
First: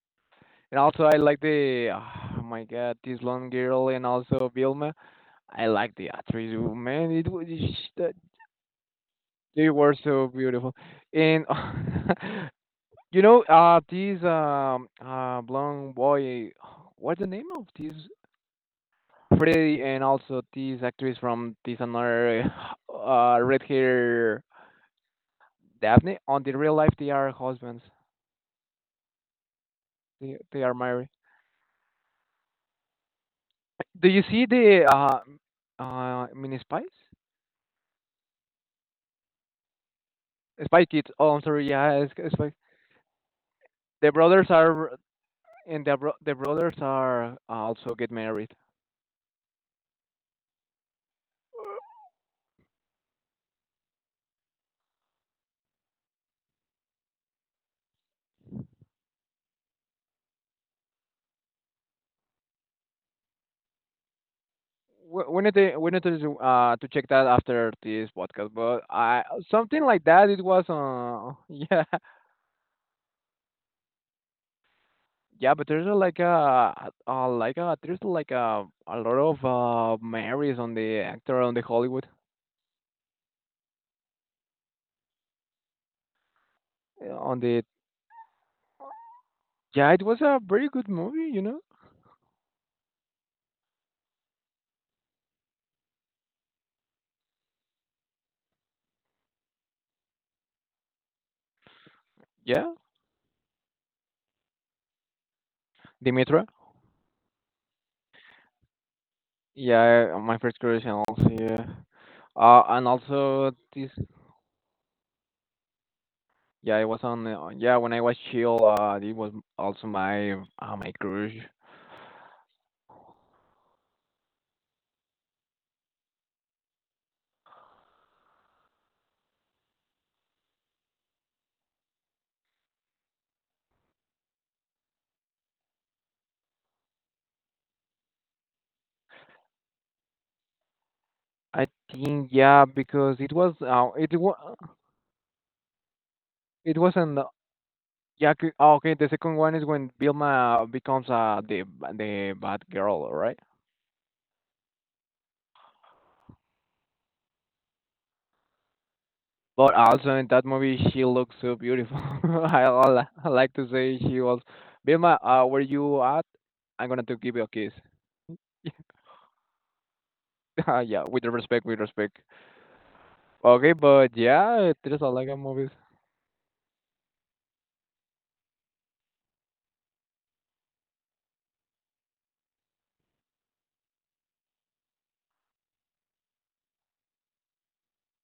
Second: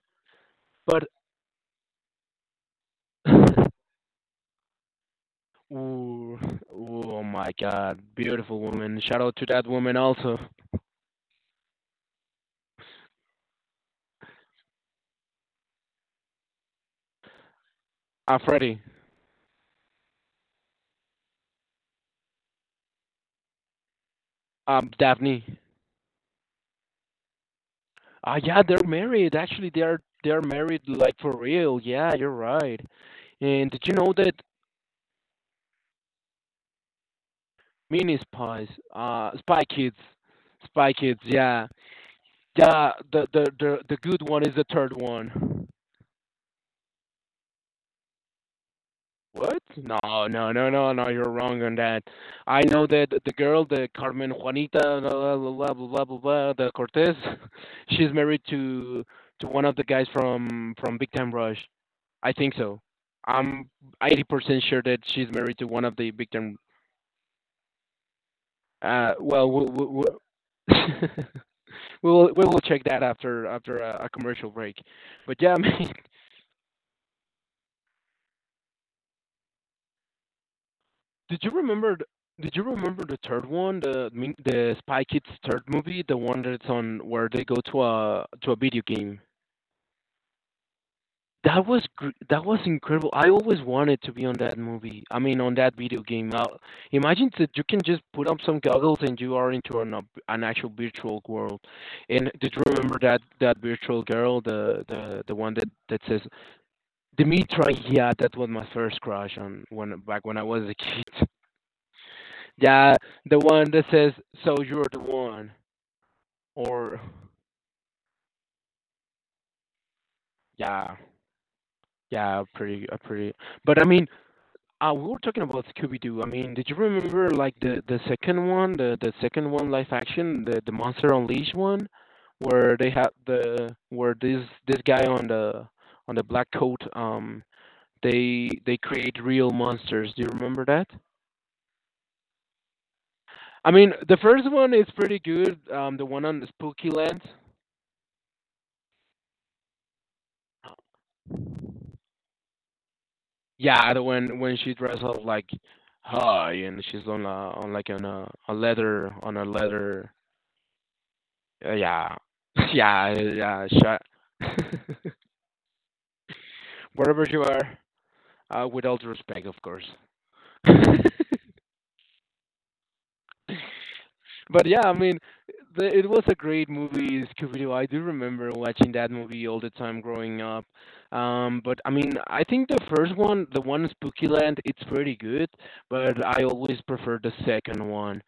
S1: and also
S2: But
S1: I like the... oh my god, this blonde girl, and also Vilma. I like the
S2: ooh,
S1: actress. Oh, man,
S2: oh
S1: it was...
S2: my God, beautiful woman! Shout out to that
S1: they were
S2: woman
S1: so
S2: also.
S1: beautiful, and you know, this blonde boy, what's the name of this...
S2: Freddie.
S1: Freddy, and also this actress from this another, red hair...
S2: Daphne.
S1: Daphne. On the real life, they are husbands.
S2: Ah, yeah, they're married. Actually, they're
S1: They
S2: they're
S1: they are
S2: married
S1: married.
S2: like for real. Yeah, you're right. And did you
S1: Do
S2: know
S1: you
S2: that
S1: see the mini spies?
S2: Mini Spies, Spy Kids.
S1: Spy
S2: Spy
S1: Kids.
S2: Kids.
S1: Oh, I'm
S2: Yeah,
S1: sorry. Yeah, it's Spy.
S2: yeah. The
S1: The
S2: good one
S1: brothers
S2: is the third
S1: are...
S2: one.
S1: and the brothers are, also get married.
S2: What? No, no, no, no, no. You're wrong on that. I know that the girl, the Carmen Juanita, blah blah blah blah blah, blah, blah the Cortez. She's married to one of the guys from Big Time Rush. I think so. I'm 80% sure that
S1: We
S2: she's
S1: we need
S2: married to
S1: to
S2: one
S1: we
S2: of
S1: need
S2: the Big
S1: to
S2: Time.
S1: to check that after this podcast. But
S2: Uh,
S1: I...
S2: well, w-
S1: something
S2: w-
S1: like that. It was
S2: w-
S1: yeah.
S2: we will check that after a commercial break. But
S1: Yeah.
S2: yeah, I
S1: But there's a,
S2: mean,
S1: like a, like a... there's like a lot of marries on the
S2: did
S1: actor
S2: you
S1: on the
S2: remember?
S1: Hollywood,
S2: Did you remember the third one, the Spy Kids third movie, the one that's on where
S1: on
S2: they go
S1: the...
S2: to a video game?
S1: yeah, it was a very good movie, you know?
S2: That was incredible. I always wanted to be on that movie. I mean, on that video game. Imagine that you can just put on some goggles and you are into an actual virtual world. And did you
S1: Yeah,
S2: remember that virtual girl, the one that says
S1: Dimitra.
S2: Dimitri, yeah, that was my first crush on when
S1: Yeah,
S2: back
S1: my
S2: when I
S1: first
S2: was a
S1: crush, and
S2: kid.
S1: also, yeah. And
S2: Yeah, the
S1: also
S2: one that
S1: this...
S2: says "So you're the one,"
S1: yeah, it
S2: or
S1: was on, yeah, when I was chill. It was also my, my
S2: yeah,
S1: crush.
S2: yeah, pretty, pretty. But I mean, we were talking about Scooby Doo. I mean, did you remember like the second one, the second one live action, the Monster Unleashed one, where they had the where this guy on the black coat, they create real monsters. Do you remember that?
S1: I think, yeah, because it was
S2: I
S1: uh
S2: mean,
S1: it
S2: the
S1: was
S2: first one is pretty good. The one on the
S1: it
S2: Spooky
S1: was an
S2: Land.
S1: yeah, oh, okay, the second one is when Vilma becomes the bad girl, right?
S2: Yeah, the one when she dresses up like high and she's on a leather on a
S1: But
S2: leather.
S1: also in that movie, she looks so beautiful.
S2: Yeah,
S1: I, I li-
S2: yeah,
S1: I like to
S2: yeah.
S1: say
S2: Shut.
S1: she was, Vilma, where you at? I'm gonna to
S2: Wherever
S1: give
S2: you
S1: you a kiss.
S2: are, with all due respect, of course.
S1: Yeah, with respect, with respect. Okay, but
S2: But
S1: yeah,
S2: yeah, I
S1: there's a
S2: mean,
S1: lot of movies.
S2: it was a great movie, Scooby Doo. I do remember watching that movie all the time growing up. But I mean, I think the first one, the one Spooky Land, it's pretty good. But I always prefer the second one.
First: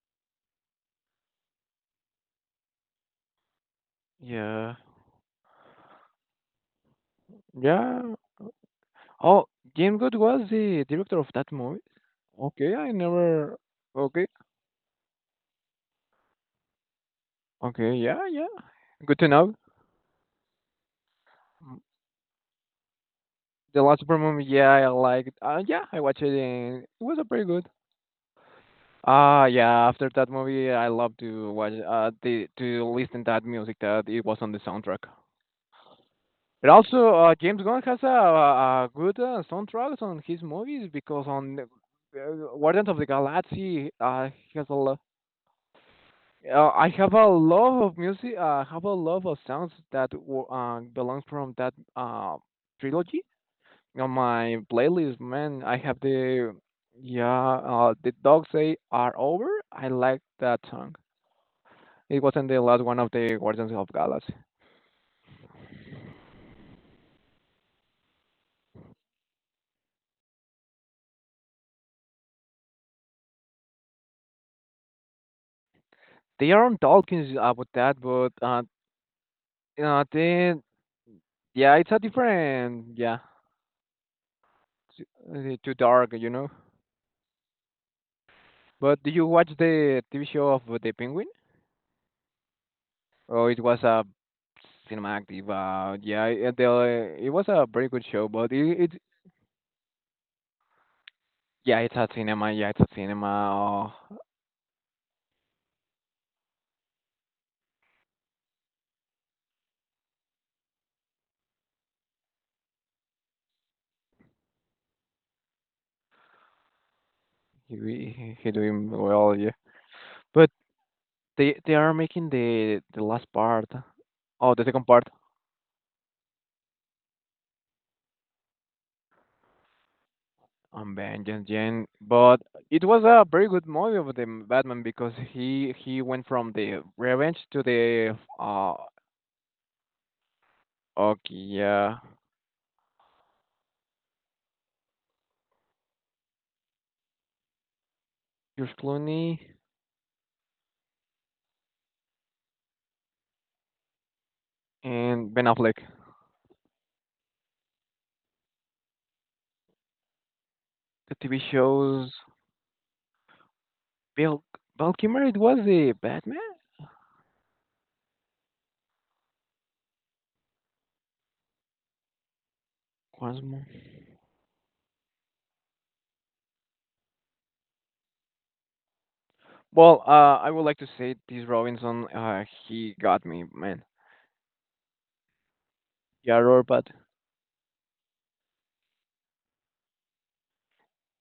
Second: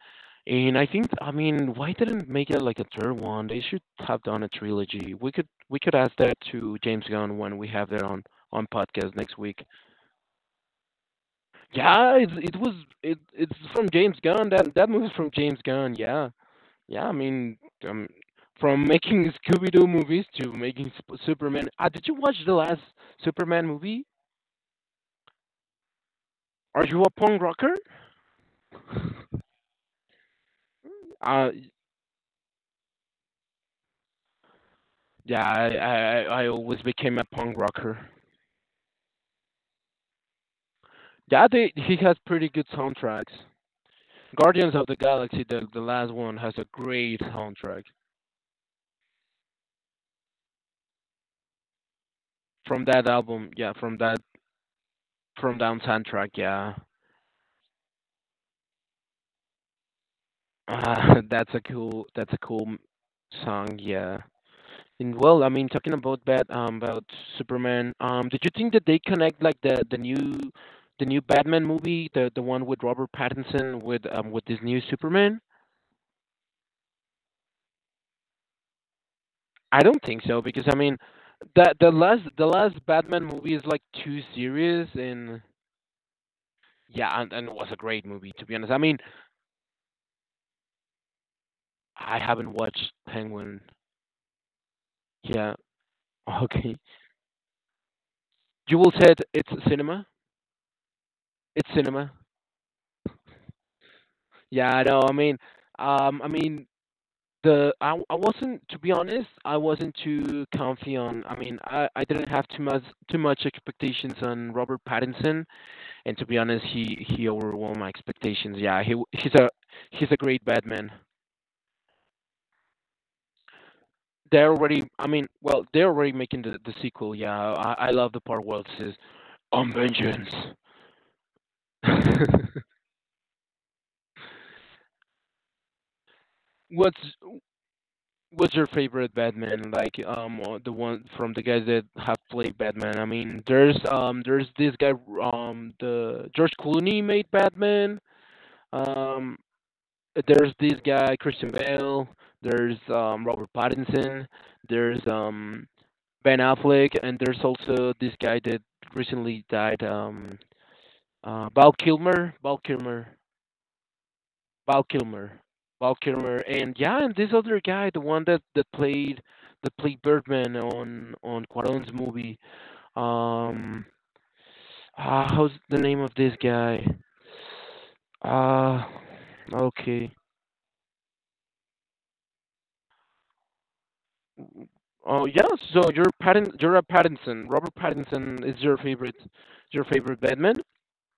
S2: And I think, I mean, why didn't make it like a third one? They should have done a
S1: Yeah,
S2: trilogy. We could ask that to James Gunn when we have that
S1: yeah.
S2: on podcast next
S1: Oh,
S2: week.
S1: Jim Good was the director of that movie.
S2: Yeah, it was
S1: Okay, I
S2: it it's
S1: never.
S2: from James
S1: Okay,
S2: Gunn. That movie's from James Gunn. Yeah. Yeah, I mean,
S1: okay,
S2: um,
S1: yeah, yeah.
S2: from
S1: Good to
S2: making
S1: know.
S2: Scooby-Doo movies to making Superman.
S1: Mm.
S2: Did you watch the last Superman
S1: The last
S2: movie?
S1: Super movie, yeah, I liked. Yeah, I watched it, and
S2: Are
S1: it
S2: you a
S1: was a pretty
S2: punk
S1: good.
S2: rocker?
S1: Ah, yeah. After that movie, I love to
S2: Uh,
S1: watch, the to listen that music that it was on the soundtrack.
S2: yeah, I
S1: But
S2: always
S1: also,
S2: became a punk
S1: James Gunn has
S2: rocker.
S1: a, a good, soundtracks on his movies because
S2: Yeah,
S1: on.
S2: he has pretty good
S1: Guardians of the
S2: soundtracks.
S1: Galaxy, he has a
S2: Guardians of the
S1: lot.
S2: Galaxy, the last one, has a
S1: I have
S2: great
S1: a love
S2: soundtrack.
S1: of music. I, have a love of sounds that belong from that
S2: From that
S1: trilogy
S2: album, yeah, from
S1: on
S2: that
S1: my playlist.
S2: from
S1: Man, I
S2: down
S1: have
S2: soundtrack,
S1: the...
S2: yeah.
S1: yeah. The dogs say are over. I like that song.
S2: That's a cool
S1: It
S2: that's a
S1: wasn't the
S2: cool m-
S1: last one of the Guardians
S2: song,
S1: of
S2: yeah.
S1: Galaxy.
S2: And well, I mean, talking about that, about Superman, did you think that they connect like the new Batman movie, the one with Robert Pattinson with with this new Superman?
S1: They are on talking about that, but,
S2: I don't think so
S1: then,
S2: because I mean,
S1: yeah,
S2: the
S1: it's
S2: the
S1: a
S2: last the last
S1: different, yeah.
S2: Batman movie is like too serious,
S1: t-
S2: and
S1: Too dark, you know.
S2: yeah, and it was a great movie, to be honest. I mean,
S1: But do you watch the TV show of the Penguin?
S2: I haven't watched
S1: Oh, it
S2: Penguin.
S1: was a cinema active.
S2: Yeah,
S1: Yeah,
S2: okay.
S1: it was a very good show, but
S2: You
S1: it,
S2: will
S1: it
S2: said it's cinema. It's
S1: yeah, it's a
S2: cinema.
S1: cinema. Yeah, it's a cinema. Oh,
S2: Yeah, I know. I mean, I mean, I wasn't, to be honest, I wasn't too comfy on, I mean, I didn't have too much expectations on Robert Pattinson, and to be honest, he overwhelmed my
S1: he
S2: expectations. Yeah,
S1: doing
S2: he w-
S1: well.
S2: he's a
S1: Yeah,
S2: he's a great
S1: but
S2: Batman.
S1: they are making the last part.
S2: They're
S1: Oh, the second
S2: already,
S1: part...
S2: I mean, well, they're already making the sequel. Yeah, I love the part where it says, "On vengeance."
S1: Vengeance, Jen, but it was a very good movie of Batman because he went from the
S2: What's
S1: revenge to the
S2: What's your
S1: uh
S2: favorite Batman? Like the one from
S1: okay,
S2: the guys that
S1: yeah.
S2: have played Batman. I mean, there's this guy, the George Clooney made Batman.
S1: George
S2: Um
S1: Clooney
S2: there's this guy Christian Bale, there's Robert Pattinson, there's
S1: and Ben Affleck.
S2: Ben Affleck, and there's also this guy that recently died,
S1: The TV
S2: Val
S1: shows...
S2: Kilmer, Val Kilmer.
S1: Bill
S2: Val
S1: Bill Kimmer, it
S2: Kilmer.
S1: was the
S2: Val
S1: Batman.
S2: Kilmer, and yeah, and this other guy, the one that played Birdman on Cuarón's movie.
S1: Was more.
S2: Um, ah, how's the name of this guy? Uh
S1: Well,
S2: okay.
S1: I would like to say this Robinson, he got me, man.
S2: Oh yeah, so
S1: Yeah,
S2: You're a
S1: Robert.
S2: Pattinson. Robert Pattinson is your favorite Batman.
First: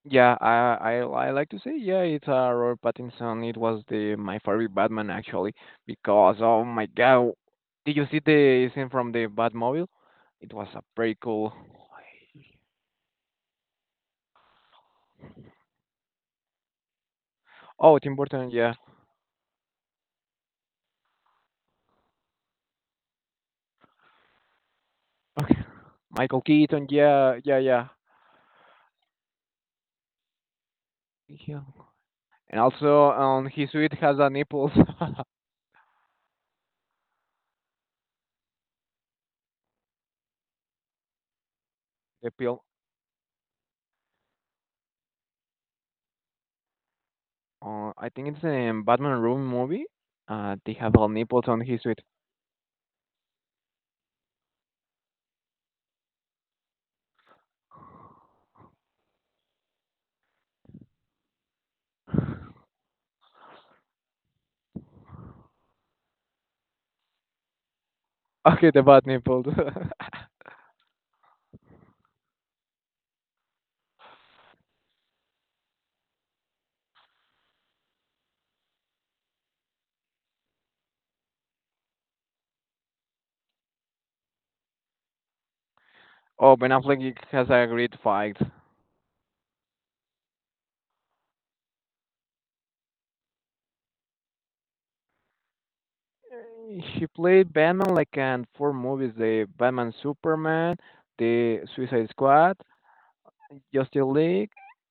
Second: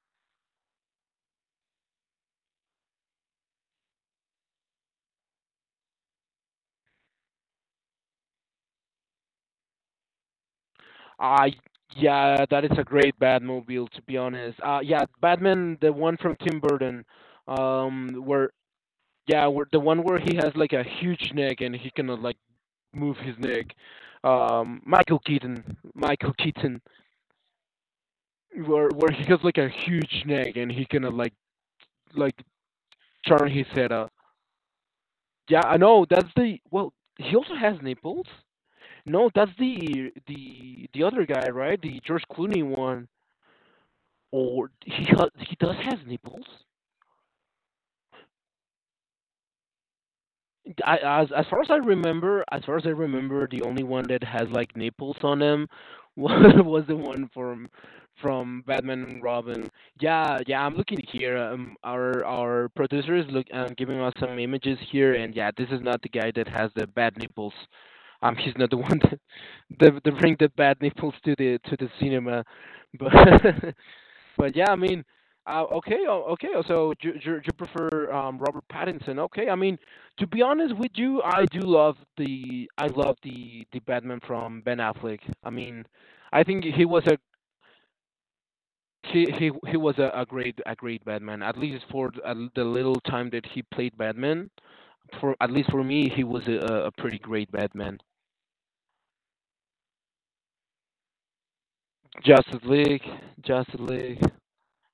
S1: Yeah, I like to say, yeah, it's, Robert Pattinson. It was the my favorite Batman, actually, because oh my god, did you see the scene from the Batmobile? It was a pretty
S2: Uh
S1: cool.
S2: yeah, that is a great Batmobile, to be honest. Yeah, Batman, the one from Tim Burton,
S1: Oh, Tim Burton,
S2: where
S1: yeah.
S2: yeah, where the one where he has like a huge neck and he cannot like move his neck. Michael
S1: Okay.
S2: Keaton, Michael
S1: Michael
S2: Keaton,
S1: Keaton, yeah, yeah, yeah.
S2: where he has like a huge neck and he cannot like
S1: Yeah.
S2: like
S1: And also,
S2: turn his
S1: his suit
S2: head up.
S1: has a nipples.
S2: Yeah, I know that's the well. He also has nipples. No, that's the other guy, right? The George
S1: The pill.
S2: Clooney one. Or he does has nipples.
S1: I think it's in Batman Room movie. They have
S2: I,
S1: all
S2: as
S1: nipples
S2: far
S1: on
S2: as I
S1: his suit.
S2: remember, as far as I remember, the only one that has like nipples on him was was the one from Batman and Robin. Yeah, yeah, I'm looking here. Our producer is look giving us some images here, and yeah, this is not the guy that has the bad nipples. He's not
S1: Okay,
S2: the
S1: the
S2: one
S1: bad
S2: that
S1: nipples.
S2: that, that bring the bad nipples to the cinema, but But yeah, I mean, okay, oh, okay. So you prefer Robert Pattinson? Okay. I mean, to be honest with you, I do love the I love the Batman from Ben Affleck. I mean, I
S1: Oh,
S2: think
S1: Ben
S2: he was a
S1: Affleck has a great fight.
S2: he he, he was a great a great Batman. At least for the little time that he played Batman, for at least for me, he was a
S1: He
S2: pretty great
S1: played Batman
S2: Batman.
S1: like in four movies: the Batman Superman, the Suicide Squad,
S2: Justice League, Justice
S1: Justice
S2: League,
S1: League,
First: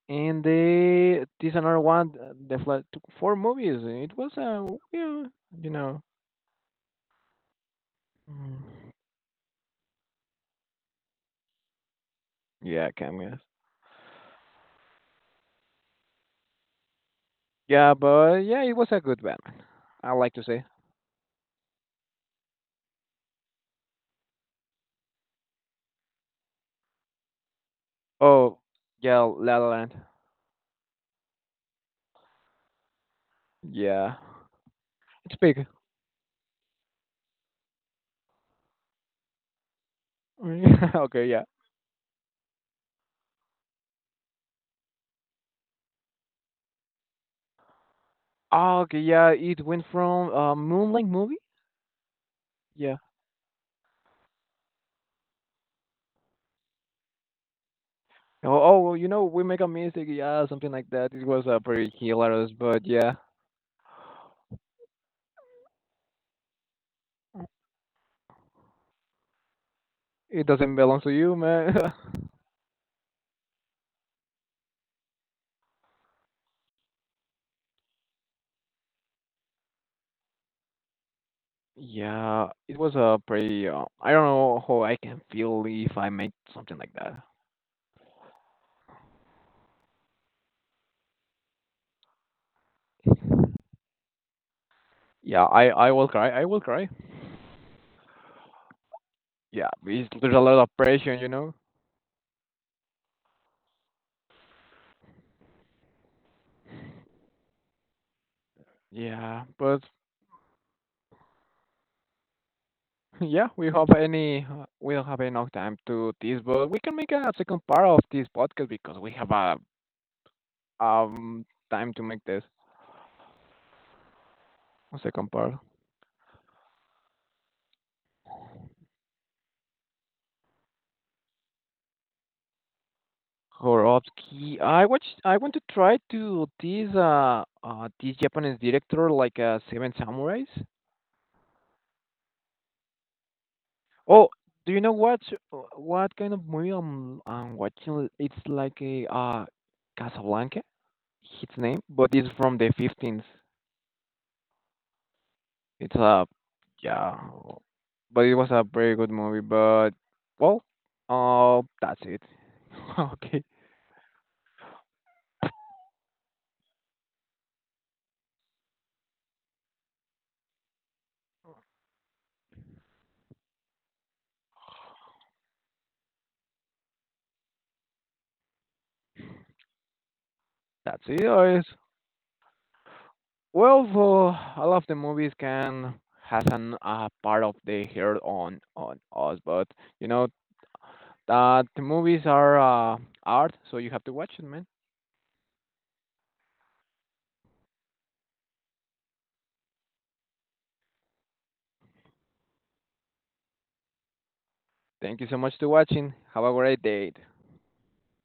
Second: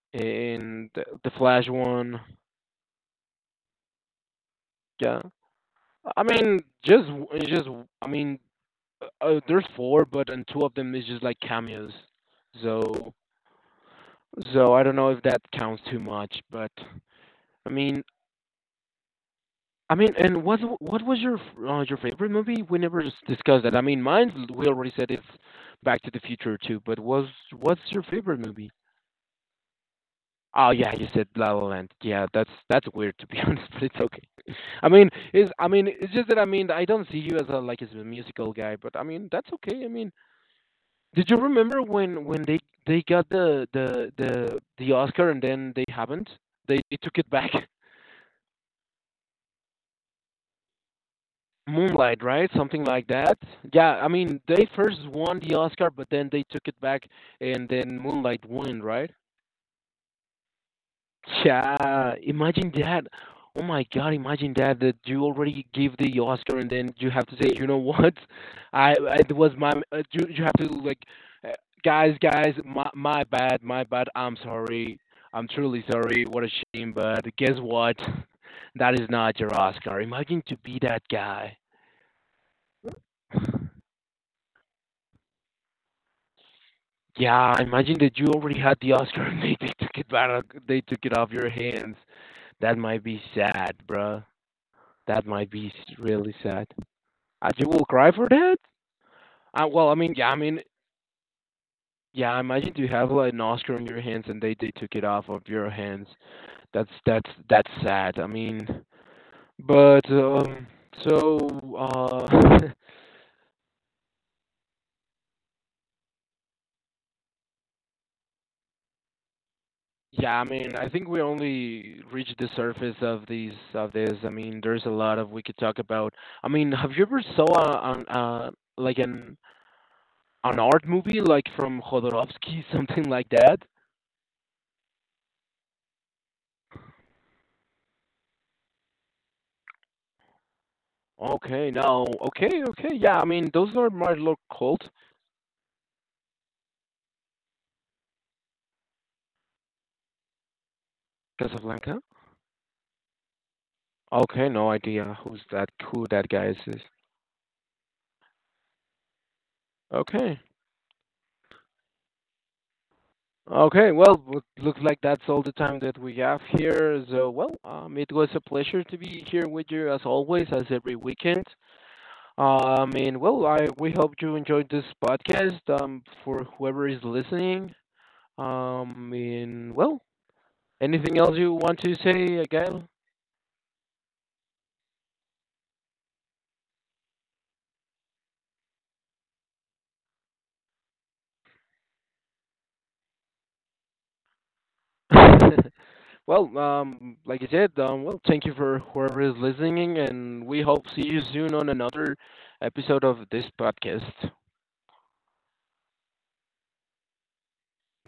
S1: and
S2: and the
S1: the
S2: the
S1: this
S2: Flash
S1: another one.
S2: one.
S1: The Flash. Took four movies. It was a
S2: Yeah.
S1: weird, you know.
S2: I mean, just it's just I mean,
S1: Mm.
S2: there's four, but and two of them is just like cameos.
S1: Yeah,
S2: So
S1: cameos.
S2: so I don't know if that counts too much, but I
S1: Yeah,
S2: mean,
S1: but yeah, it was a good Batman.
S2: I
S1: I
S2: mean,
S1: like to
S2: and what
S1: say.
S2: what was your f- uh, your favorite movie? We never discussed that. I mean, mine we already said it's Back to the Future too, but was what's your favorite
S1: Oh,
S2: movie?
S1: yeah, La La Land.
S2: Oh yeah, you said La La Land. Yeah, that's weird to be, honest, but it's
S1: Yeah,
S2: okay. I mean,
S1: it's
S2: is
S1: big.
S2: I mean, it's just that I mean, I don't see you as a like as a musical guy, but I mean, that's okay. I mean,
S1: Okay,
S2: did you
S1: yeah.
S2: remember when they got the Oscar and then they haven't? They took it back.
S1: Oh, okay, yeah. It went from, Moonlight movie.
S2: Moonlight, right? Something
S1: Yeah.
S2: like that. Yeah, I mean they first won the Oscar, but then they took it back, and then Moonlight
S1: Oh, oh,
S2: won,
S1: well, you
S2: right?
S1: know, we make a mistake, yeah, something like that. It was, pretty
S2: Yeah,
S1: hilarious,
S2: imagine
S1: but
S2: that.
S1: yeah.
S2: Oh my God, imagine that you already give the Oscar and then you have to say, you know what? It was my, you
S1: It
S2: you have to
S1: doesn't belong
S2: like,
S1: to you,
S2: uh,
S1: man.
S2: guys, guys, my bad, my bad. I'm sorry. I'm truly sorry. What a shame, but guess what? That is not your Oscar. Imagine to be that guy.
S1: Yeah, it was a pretty. I don't know how I can feel if I make something like that.
S2: Yeah, imagine that you already had the Oscar and they took it back. They took it off your hands. That might be sad, bruh. That
S1: Yeah,
S2: might
S1: I
S2: be
S1: I will cry.
S2: really
S1: I will
S2: sad.
S1: cry.
S2: You will cry for that?
S1: Yeah,
S2: Well, I
S1: it's...
S2: mean, yeah, I
S1: there's a lot
S2: mean,
S1: of pressure, you know.
S2: yeah. Imagine you have like an Oscar on your hands and they took it off of your hands. That's sad. I mean,
S1: Yeah, but
S2: but so uh,
S1: yeah, we have any. We don't have enough time to this, but we can make a second part of this podcast because we have a
S2: yeah. I mean, I think we
S1: um time to
S2: only
S1: make
S2: reached
S1: this
S2: the surface of these of this. I mean, there's a
S1: a
S2: lot
S1: second
S2: of we
S1: part.
S2: could talk about. I mean, have you ever saw a, an like an art movie like from Jodorowsky, something like that?
S1: Korovsky. I watch. I want to try to this, this Japanese director, like, Seven Samurais.
S2: Okay, now, okay, okay, yeah, I mean, those are my
S1: Oh,
S2: local
S1: do you
S2: cult,
S1: know what kind of movie I'm watching? It's like a Casablanca. Its name,
S2: Casablanca.
S1: but it's from the 15th.
S2: Okay, no idea who's that,
S1: It's
S2: who
S1: a...
S2: that guy is.
S1: yeah, but it was a very good movie. But,
S2: Okay,
S1: well, that's it. Okay,
S2: okay, well, looks like that's all the time that we have here. So, well, it was a pleasure to be here with you as always, as every weekend. And well, I we hope you enjoyed this podcast. For whoever is listening, and well,
S1: that's
S2: anything
S1: it.
S2: else you
S1: Or is...
S2: want to say, Gail?
S1: well, for all of the movies can has an, part of the hair on us, but you know that the movies are, art, so you have to watch it, man.
S2: Well, like I said, well, thank you for whoever is listening, and we hope see you soon on another episode of this podcast.
S1: Thank you so much for watching. Have a great day.